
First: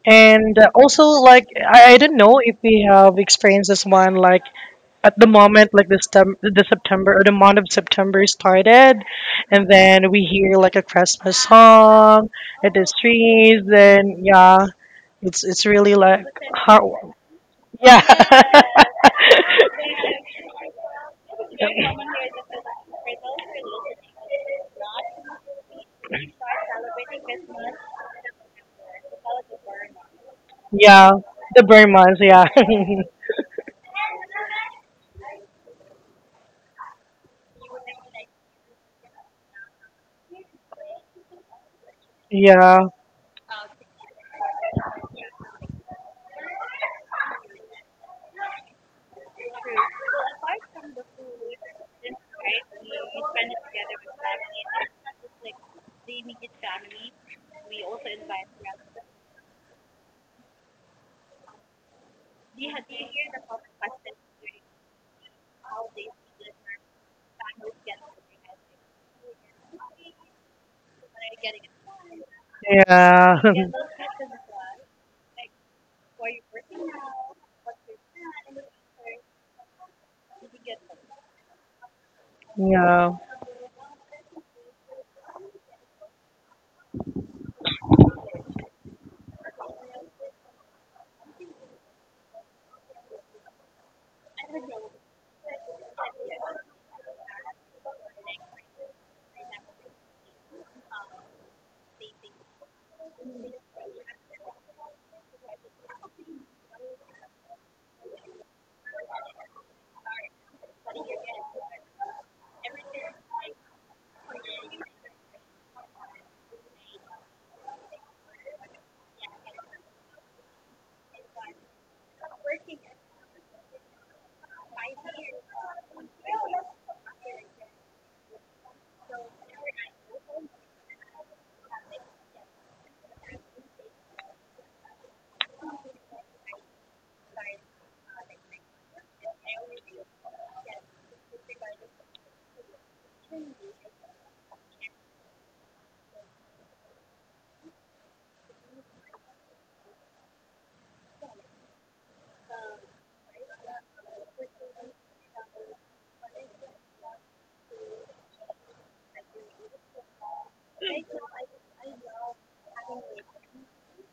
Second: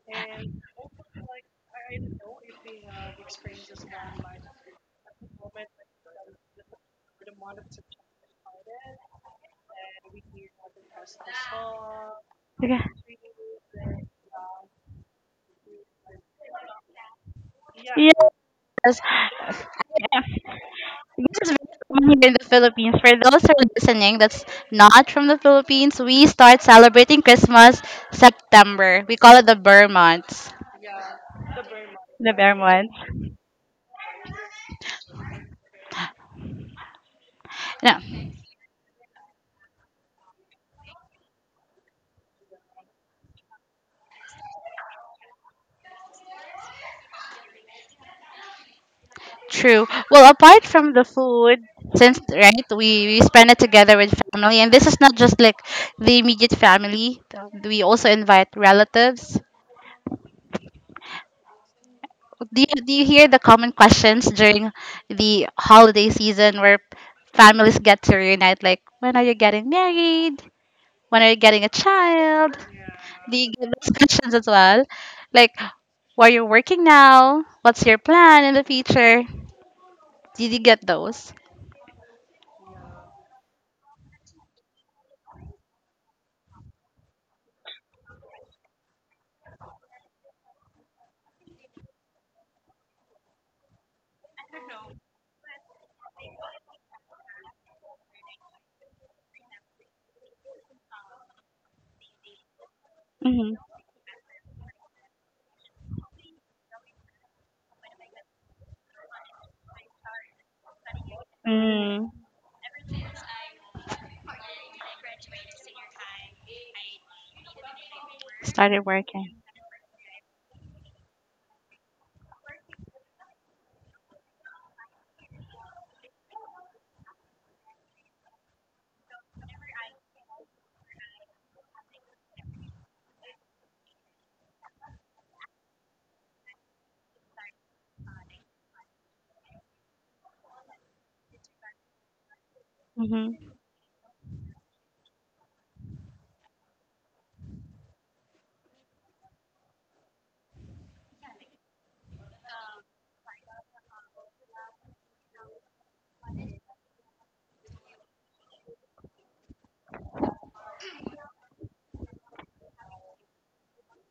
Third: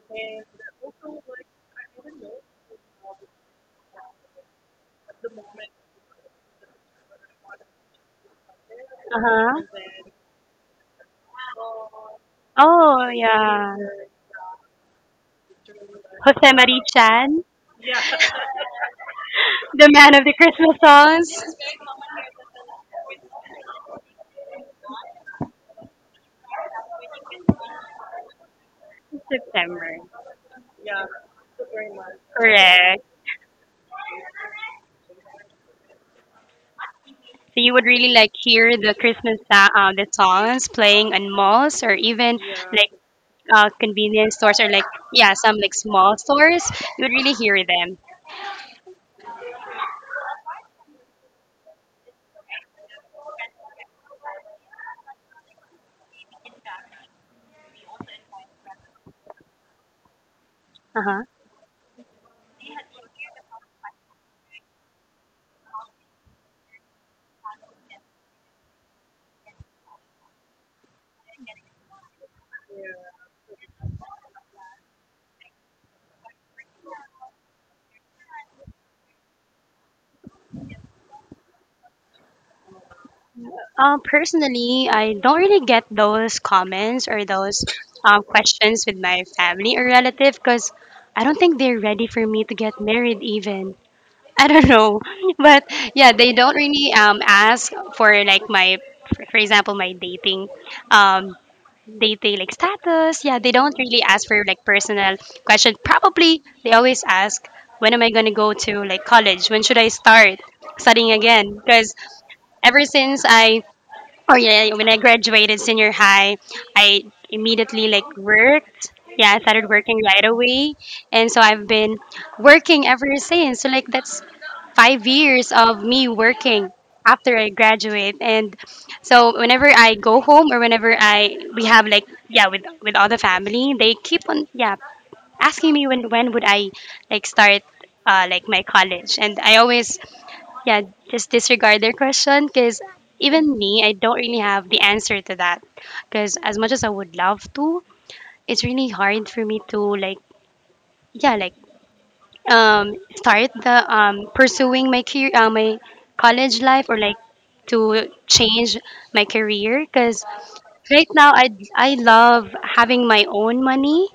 C: And also, like, I don't know if we have experienced this one, like, at the moment, like, the September or the month of September started,
B: Uh-huh.
C: and then we hear, like, a Christmas song at
A: Okay.
C: the
B: Oh,
C: streets,
B: yeah.
C: then, yeah, it's really, like,
B: Jose Marie
C: hard.
B: Chan,
C: Yeah.
A: Yes,
B: the man of the Christmas
A: this
B: songs.
A: is very common here in the Philippines. For those who are listening that's not from the Philippines, we start celebrating Christmas
B: September.
A: September. We call it the
C: Yeah,
A: Bear
C: the
A: Months.
C: Burmans. Yeah,
B: Correct.
A: The Bear Months.
B: So you would really like hear the songs playing on malls or even
C: yeah,
B: like convenience stores, or like yeah, some like small stores. You would really hear them.
A: True. Well, apart from the food, since right, we spend it together with family, and this is not just like the immediate family. We also invite relatives.
B: Uh huh.
A: Do you hear the common questions during the holiday season where families get to reunite? Like, when are you getting married? When are you getting a child?
C: yeah,
A: Do you get those questions as well? Like, where you're working now? What's your plan in the future? Did you get those?
C: yeah.
B: Personally, I don't really get those comments or those questions with my family or relative because I don't think they're ready for me to get married even. I don't know, but yeah, they don't really ask for like my, for example, my dating, um, dating like status. Yeah, they don't
A: Mm-hmm.
B: really ask for like personal question. Probably they always ask, when am I gonna go to like college? When should I start studying again? Because
A: Mm,
B: ever since I, oh yeah, yeah, yeah, when I graduated senior high, I immediately like worked.
A: started
B: Yeah, I
A: working.
B: started working right away, and so I've been working ever since. So like that's 5 years of me working after I graduate, and so whenever I go home, or whenever I we have like yeah, with all the family, they keep on, yeah, asking me when would I like start like my college, and I always, yeah, just disregard their question because
A: Mm-hmm.
B: even me, I don't really have the answer to that. Because as much as I would love to, it's really hard for me to like, yeah, like start the pursuing my career, my college life, or like to change my career. Because right now, I love having my own money,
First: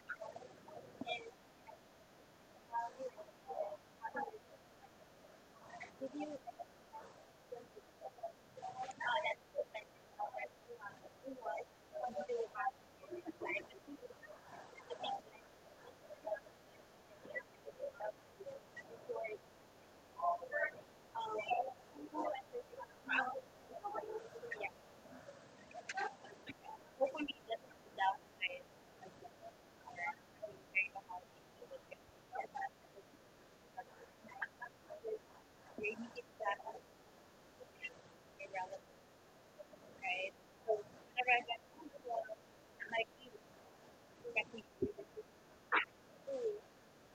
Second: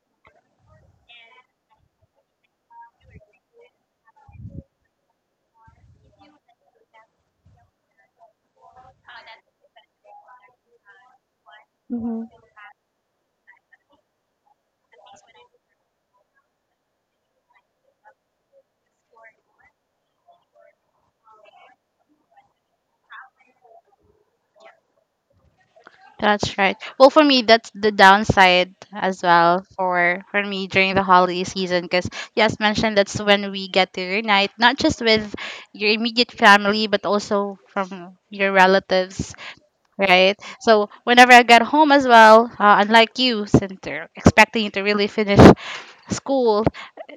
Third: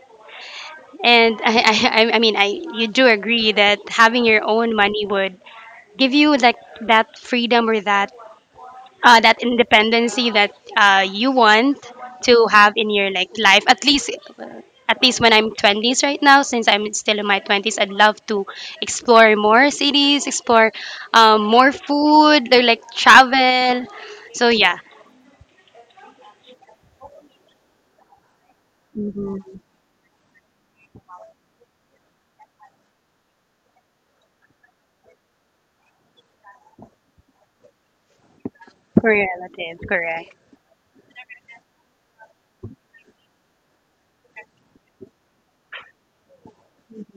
B: and I I mean, I, you do agree that having your own money would give you like that freedom, or that that independency that you want to have in your like life, at least when I'm 20s right now, since I'm still in my 20s, I'd love to explore more cities, explore more food, or like travel, so yeah.
A: That's right. Well, for me, that's the downside as
B: Mm-hmm.
A: well for me during the holiday season. Because yes, mentioned that's when we get to reunite, not just with your immediate family, but also from your relatives.
B: Relative
A: Right?
B: correct.
A: So whenever I got home as well, unlike you, Center, expecting you to really finish school,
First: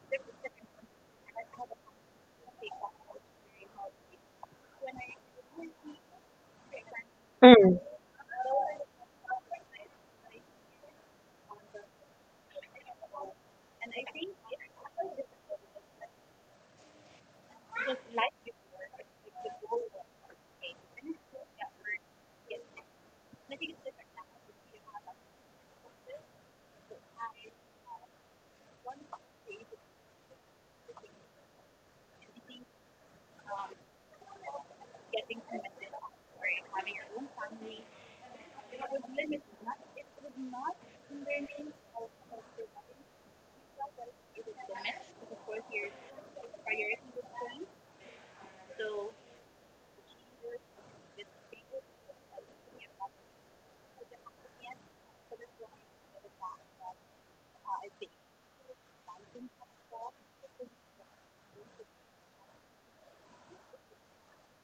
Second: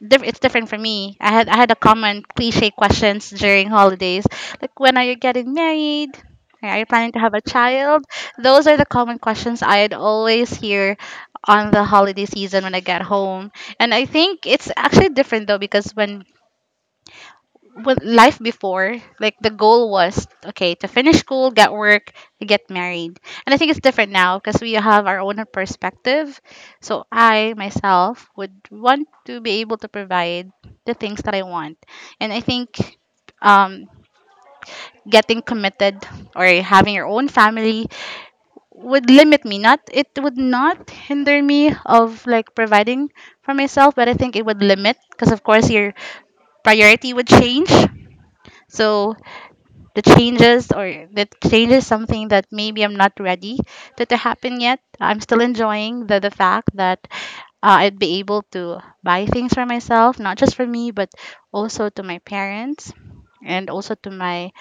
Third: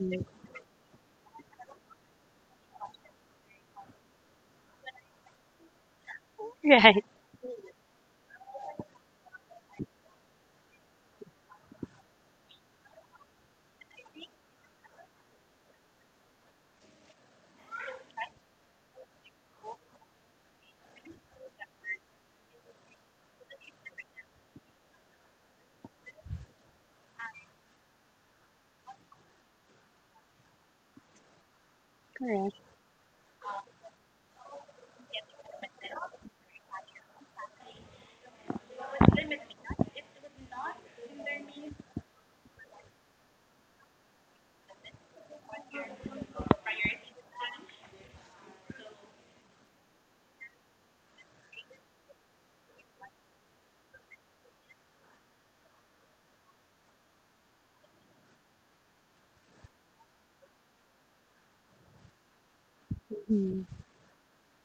A: it's different for me. I had a common cliche questions during holidays, like when are you getting married? Are you
B: Right.
A: planning to have a
C: Mm,
A: child? Those are the common questions I'd always hear on the holiday season when I get home. And I think it's actually different though, because when with life before, like the goal was okay to finish school, get work, get married. And I think it's different now because we have our own perspective. So I myself would want to be able to provide the things that I want, and I
B: Correct.
A: think um, getting committed or having your own family would limit me, not it would not hinder me of like providing for myself, but I think it would limit, because of course your priority would change. So the changes, something that maybe I'm not ready to happen yet. I'm still enjoying the fact that I'd be able to buy things for myself, not just for me, but also to my parents and also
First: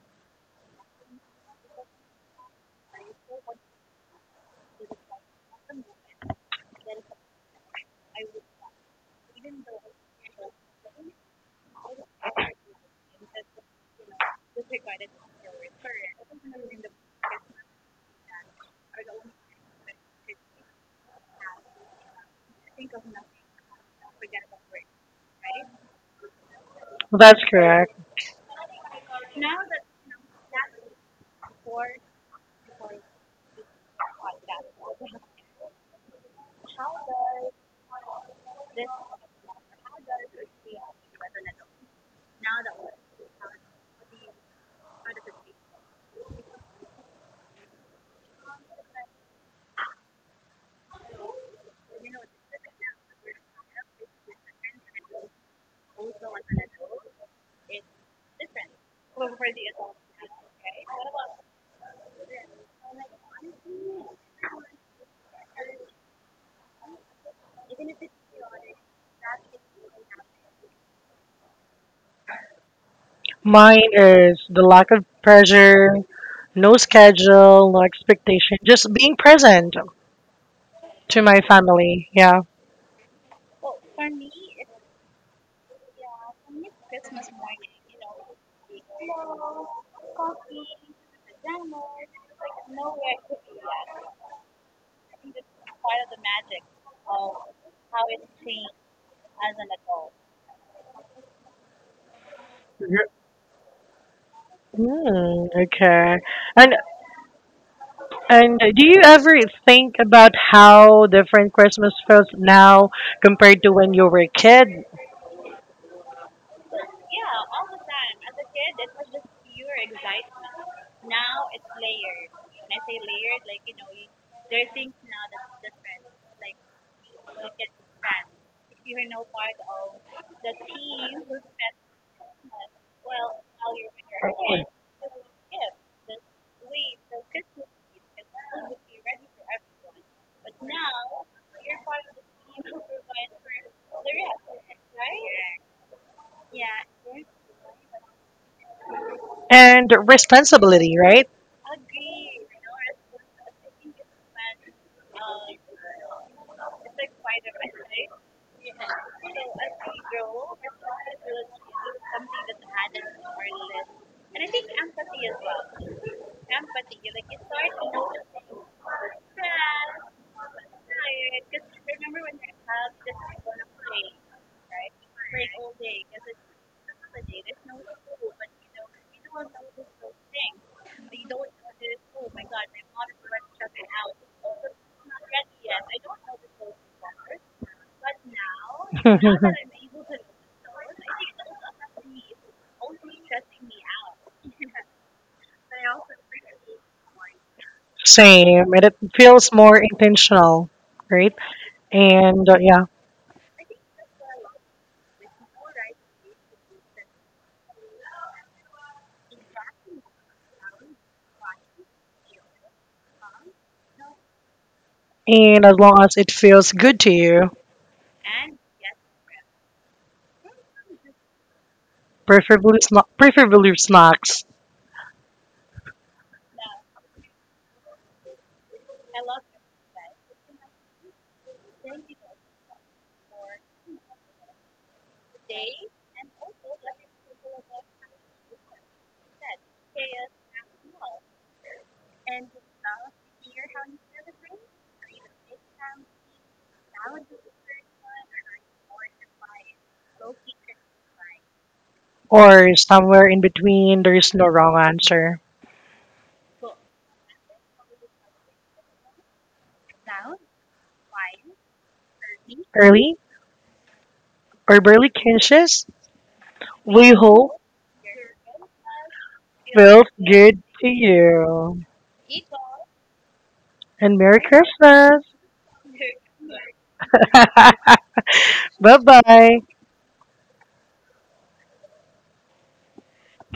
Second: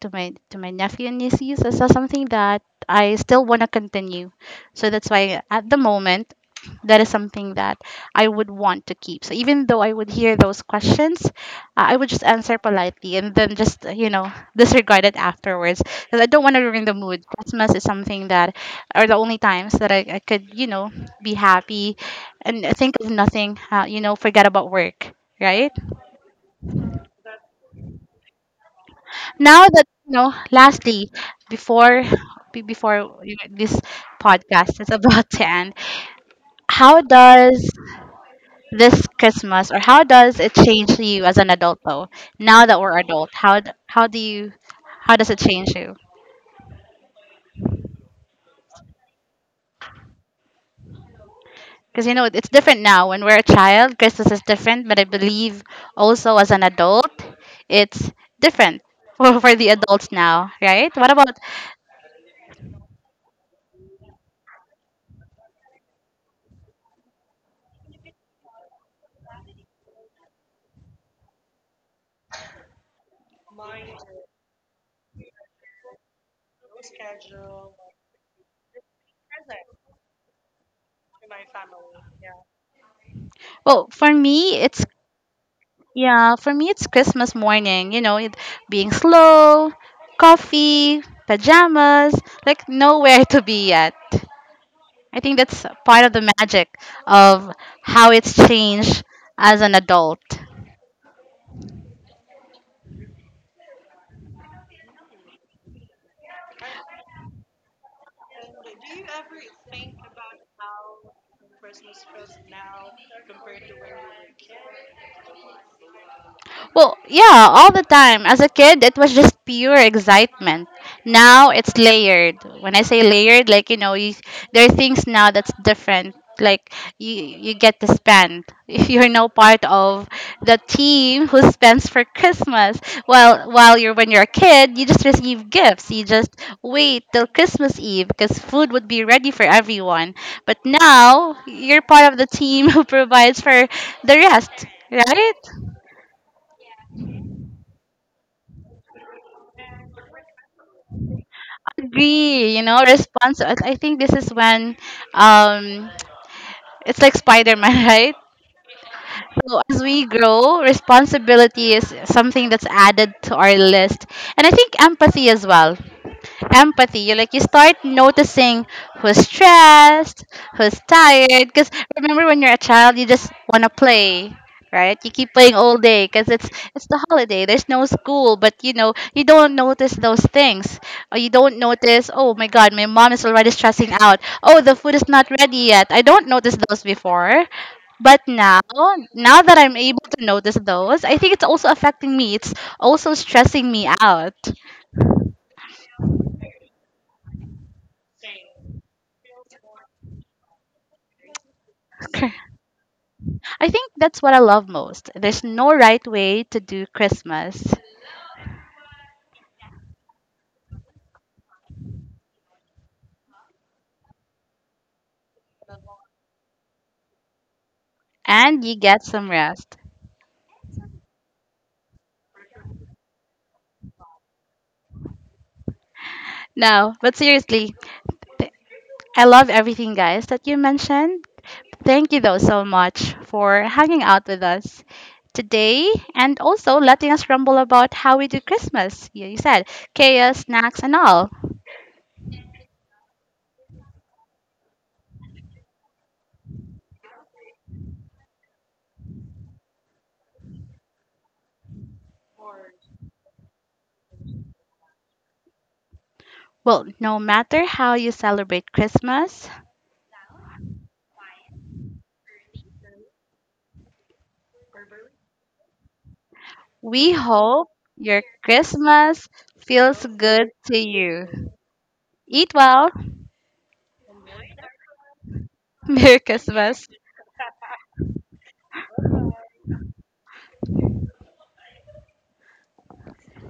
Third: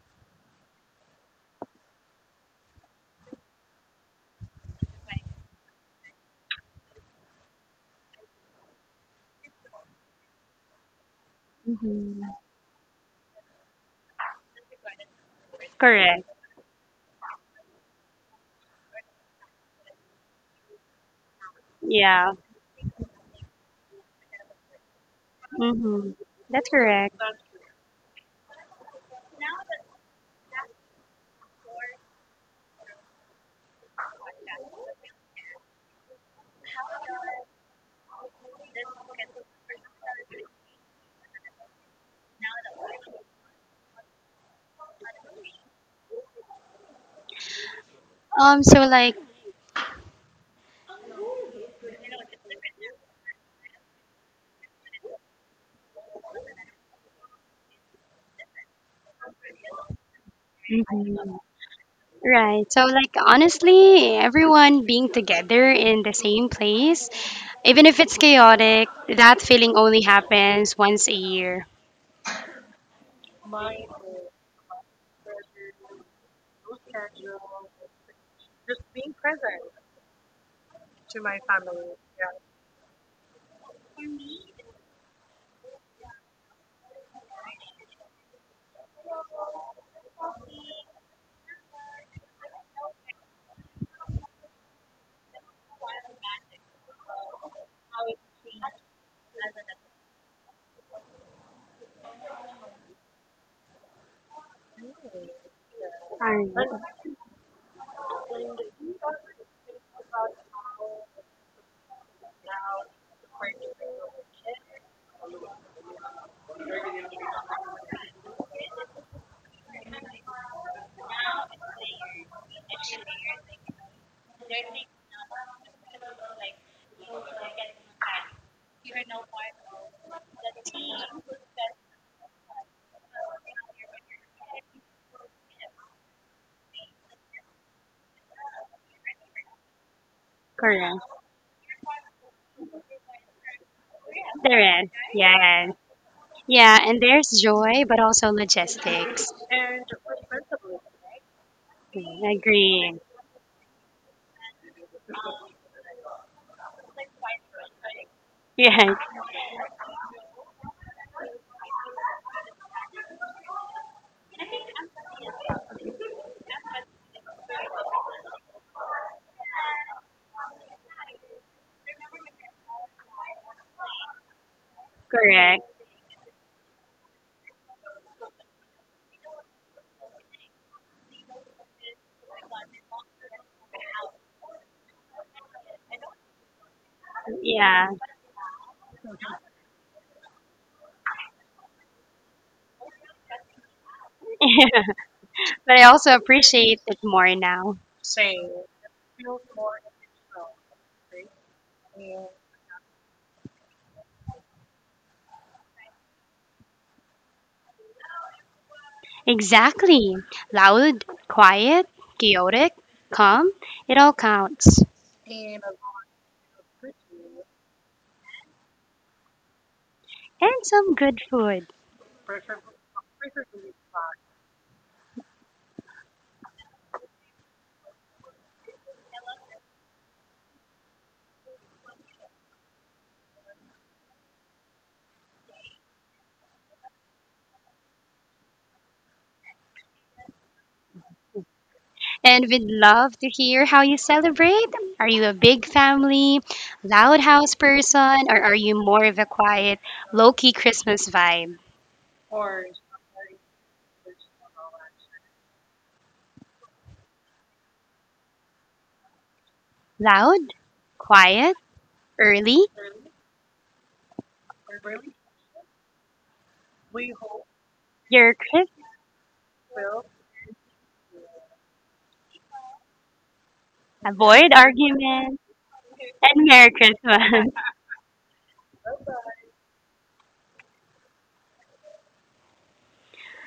A: to my nephew and nieces, is that something that I still want to continue. So that's why at the moment that is something that I would want to keep. So even though I would hear those questions, I would just answer politely and then just you know, disregard it afterwards because
B: Correct.
A: I don't want to ruin the mood. Christmas is something that are the only times that I could you know be happy
B: Yeah.
A: and think of nothing. You know, forget about work. Right?
B: Mm-hmm. That's correct.
C: well, that's correct.
A: Now that you know, lastly, before before you know, this podcast is about to end, how does this Christmas, or how does it change you as an adult though, now that we're adult, how how do you, how does it change you?
B: um so like
A: Because you know it's different now. When we're a child, Christmas is different, but I believe also as an adult it's different for the adults now, right? What about,
B: Right. So, like, honestly, everyone being together in the same place, even if it's chaotic, that feeling only happens once a year.
C: Mine is the lack of pressure, no schedule, no expectation, just being present to my family. Yeah.
A: well for me it's, yeah, for me it's Christmas morning, you know, it being slow, coffee, pajamas, like nowhere to be yet. I think that's part of the magic of how it's changed as an adult.
C: Mm, okay. And
B: Alright.
C: and do you ever think about how different Christmas feels now compared to when you were a kid?
A: Well, yeah, all the time. As a kid, it was just pure excitement. Now it's layered. When I say layered, like you know, you, there are things now that's different. Like you get to spend. You're no part of the team who spends for Christmas. While you're when you're a kid, you just receive gifts. You just wait till Christmas Eve because food would be ready for everyone. But
B: Correct.
A: now you're part of the team who provides for the rest,
B: There is.
A: right?
B: Yeah. Yeah. And there's joy, but also logistics.
C: And responsibility, right?
A: Agree, you know,
B: Agree.
A: response I think this is when um it's like Spider-Man right,
B: Yeah.
A: so as we grow, responsibility is something that's added to our list, and I think empathy as well. Empathy. You like, you start noticing who's stressed, who's tired. Because remember, when you're a child, you just want to play,
B: Correct.
A: right? You keep playing all day because it's the holiday. There's no school, but you know you don't notice those things, or you don't notice. Oh my God, my mom is already stressing out. Oh, the food is not ready yet. I don't notice those
B: Yeah.
A: before. But now, now that I'm able to notice those, I think it's also affecting me. It's also stressing me
B: Yeah.
A: out.
B: But I also appreciate it more now.
C: Same, and it feels more intentional, right? And yeah,
A: I think that's what I love most. There's no right way to do Christmas,
B: Exactly. Loud, quiet, chaotic, calm. It all counts.
C: and as long as it feels good to you,
A: and you get some rest.
B: And some good food.
C: preferably preferably snacks
A: No, but seriously, th- I love everything, guys, that you mentioned. Thank you, though, so much for hanging out with us today and also letting us rumble about how we do Christmas. You said chaos, snacks, and all.
B: And we'd love to hear how you celebrate. Are you a big family, loud house person, or are you more of a quiet, low key Christmas vibe?
C: or somewhere in between. There is no wrong answer.
A: Well, no matter how you celebrate Christmas,
B: Loud, quiet, early,
C: Early or barely conscious,
A: we
C: we hope
A: hope your
B: your Christmas.
A: Christmas feels
C: feels
A: good
C: good
A: to
C: to
A: you.
C: you.
A: Eat well.
C: And Merry
B: Avoid
C: Christmas.
B: arguments,
A: Merry
B: and Merry
A: Christmas.
B: Christmas.
C: bye bye.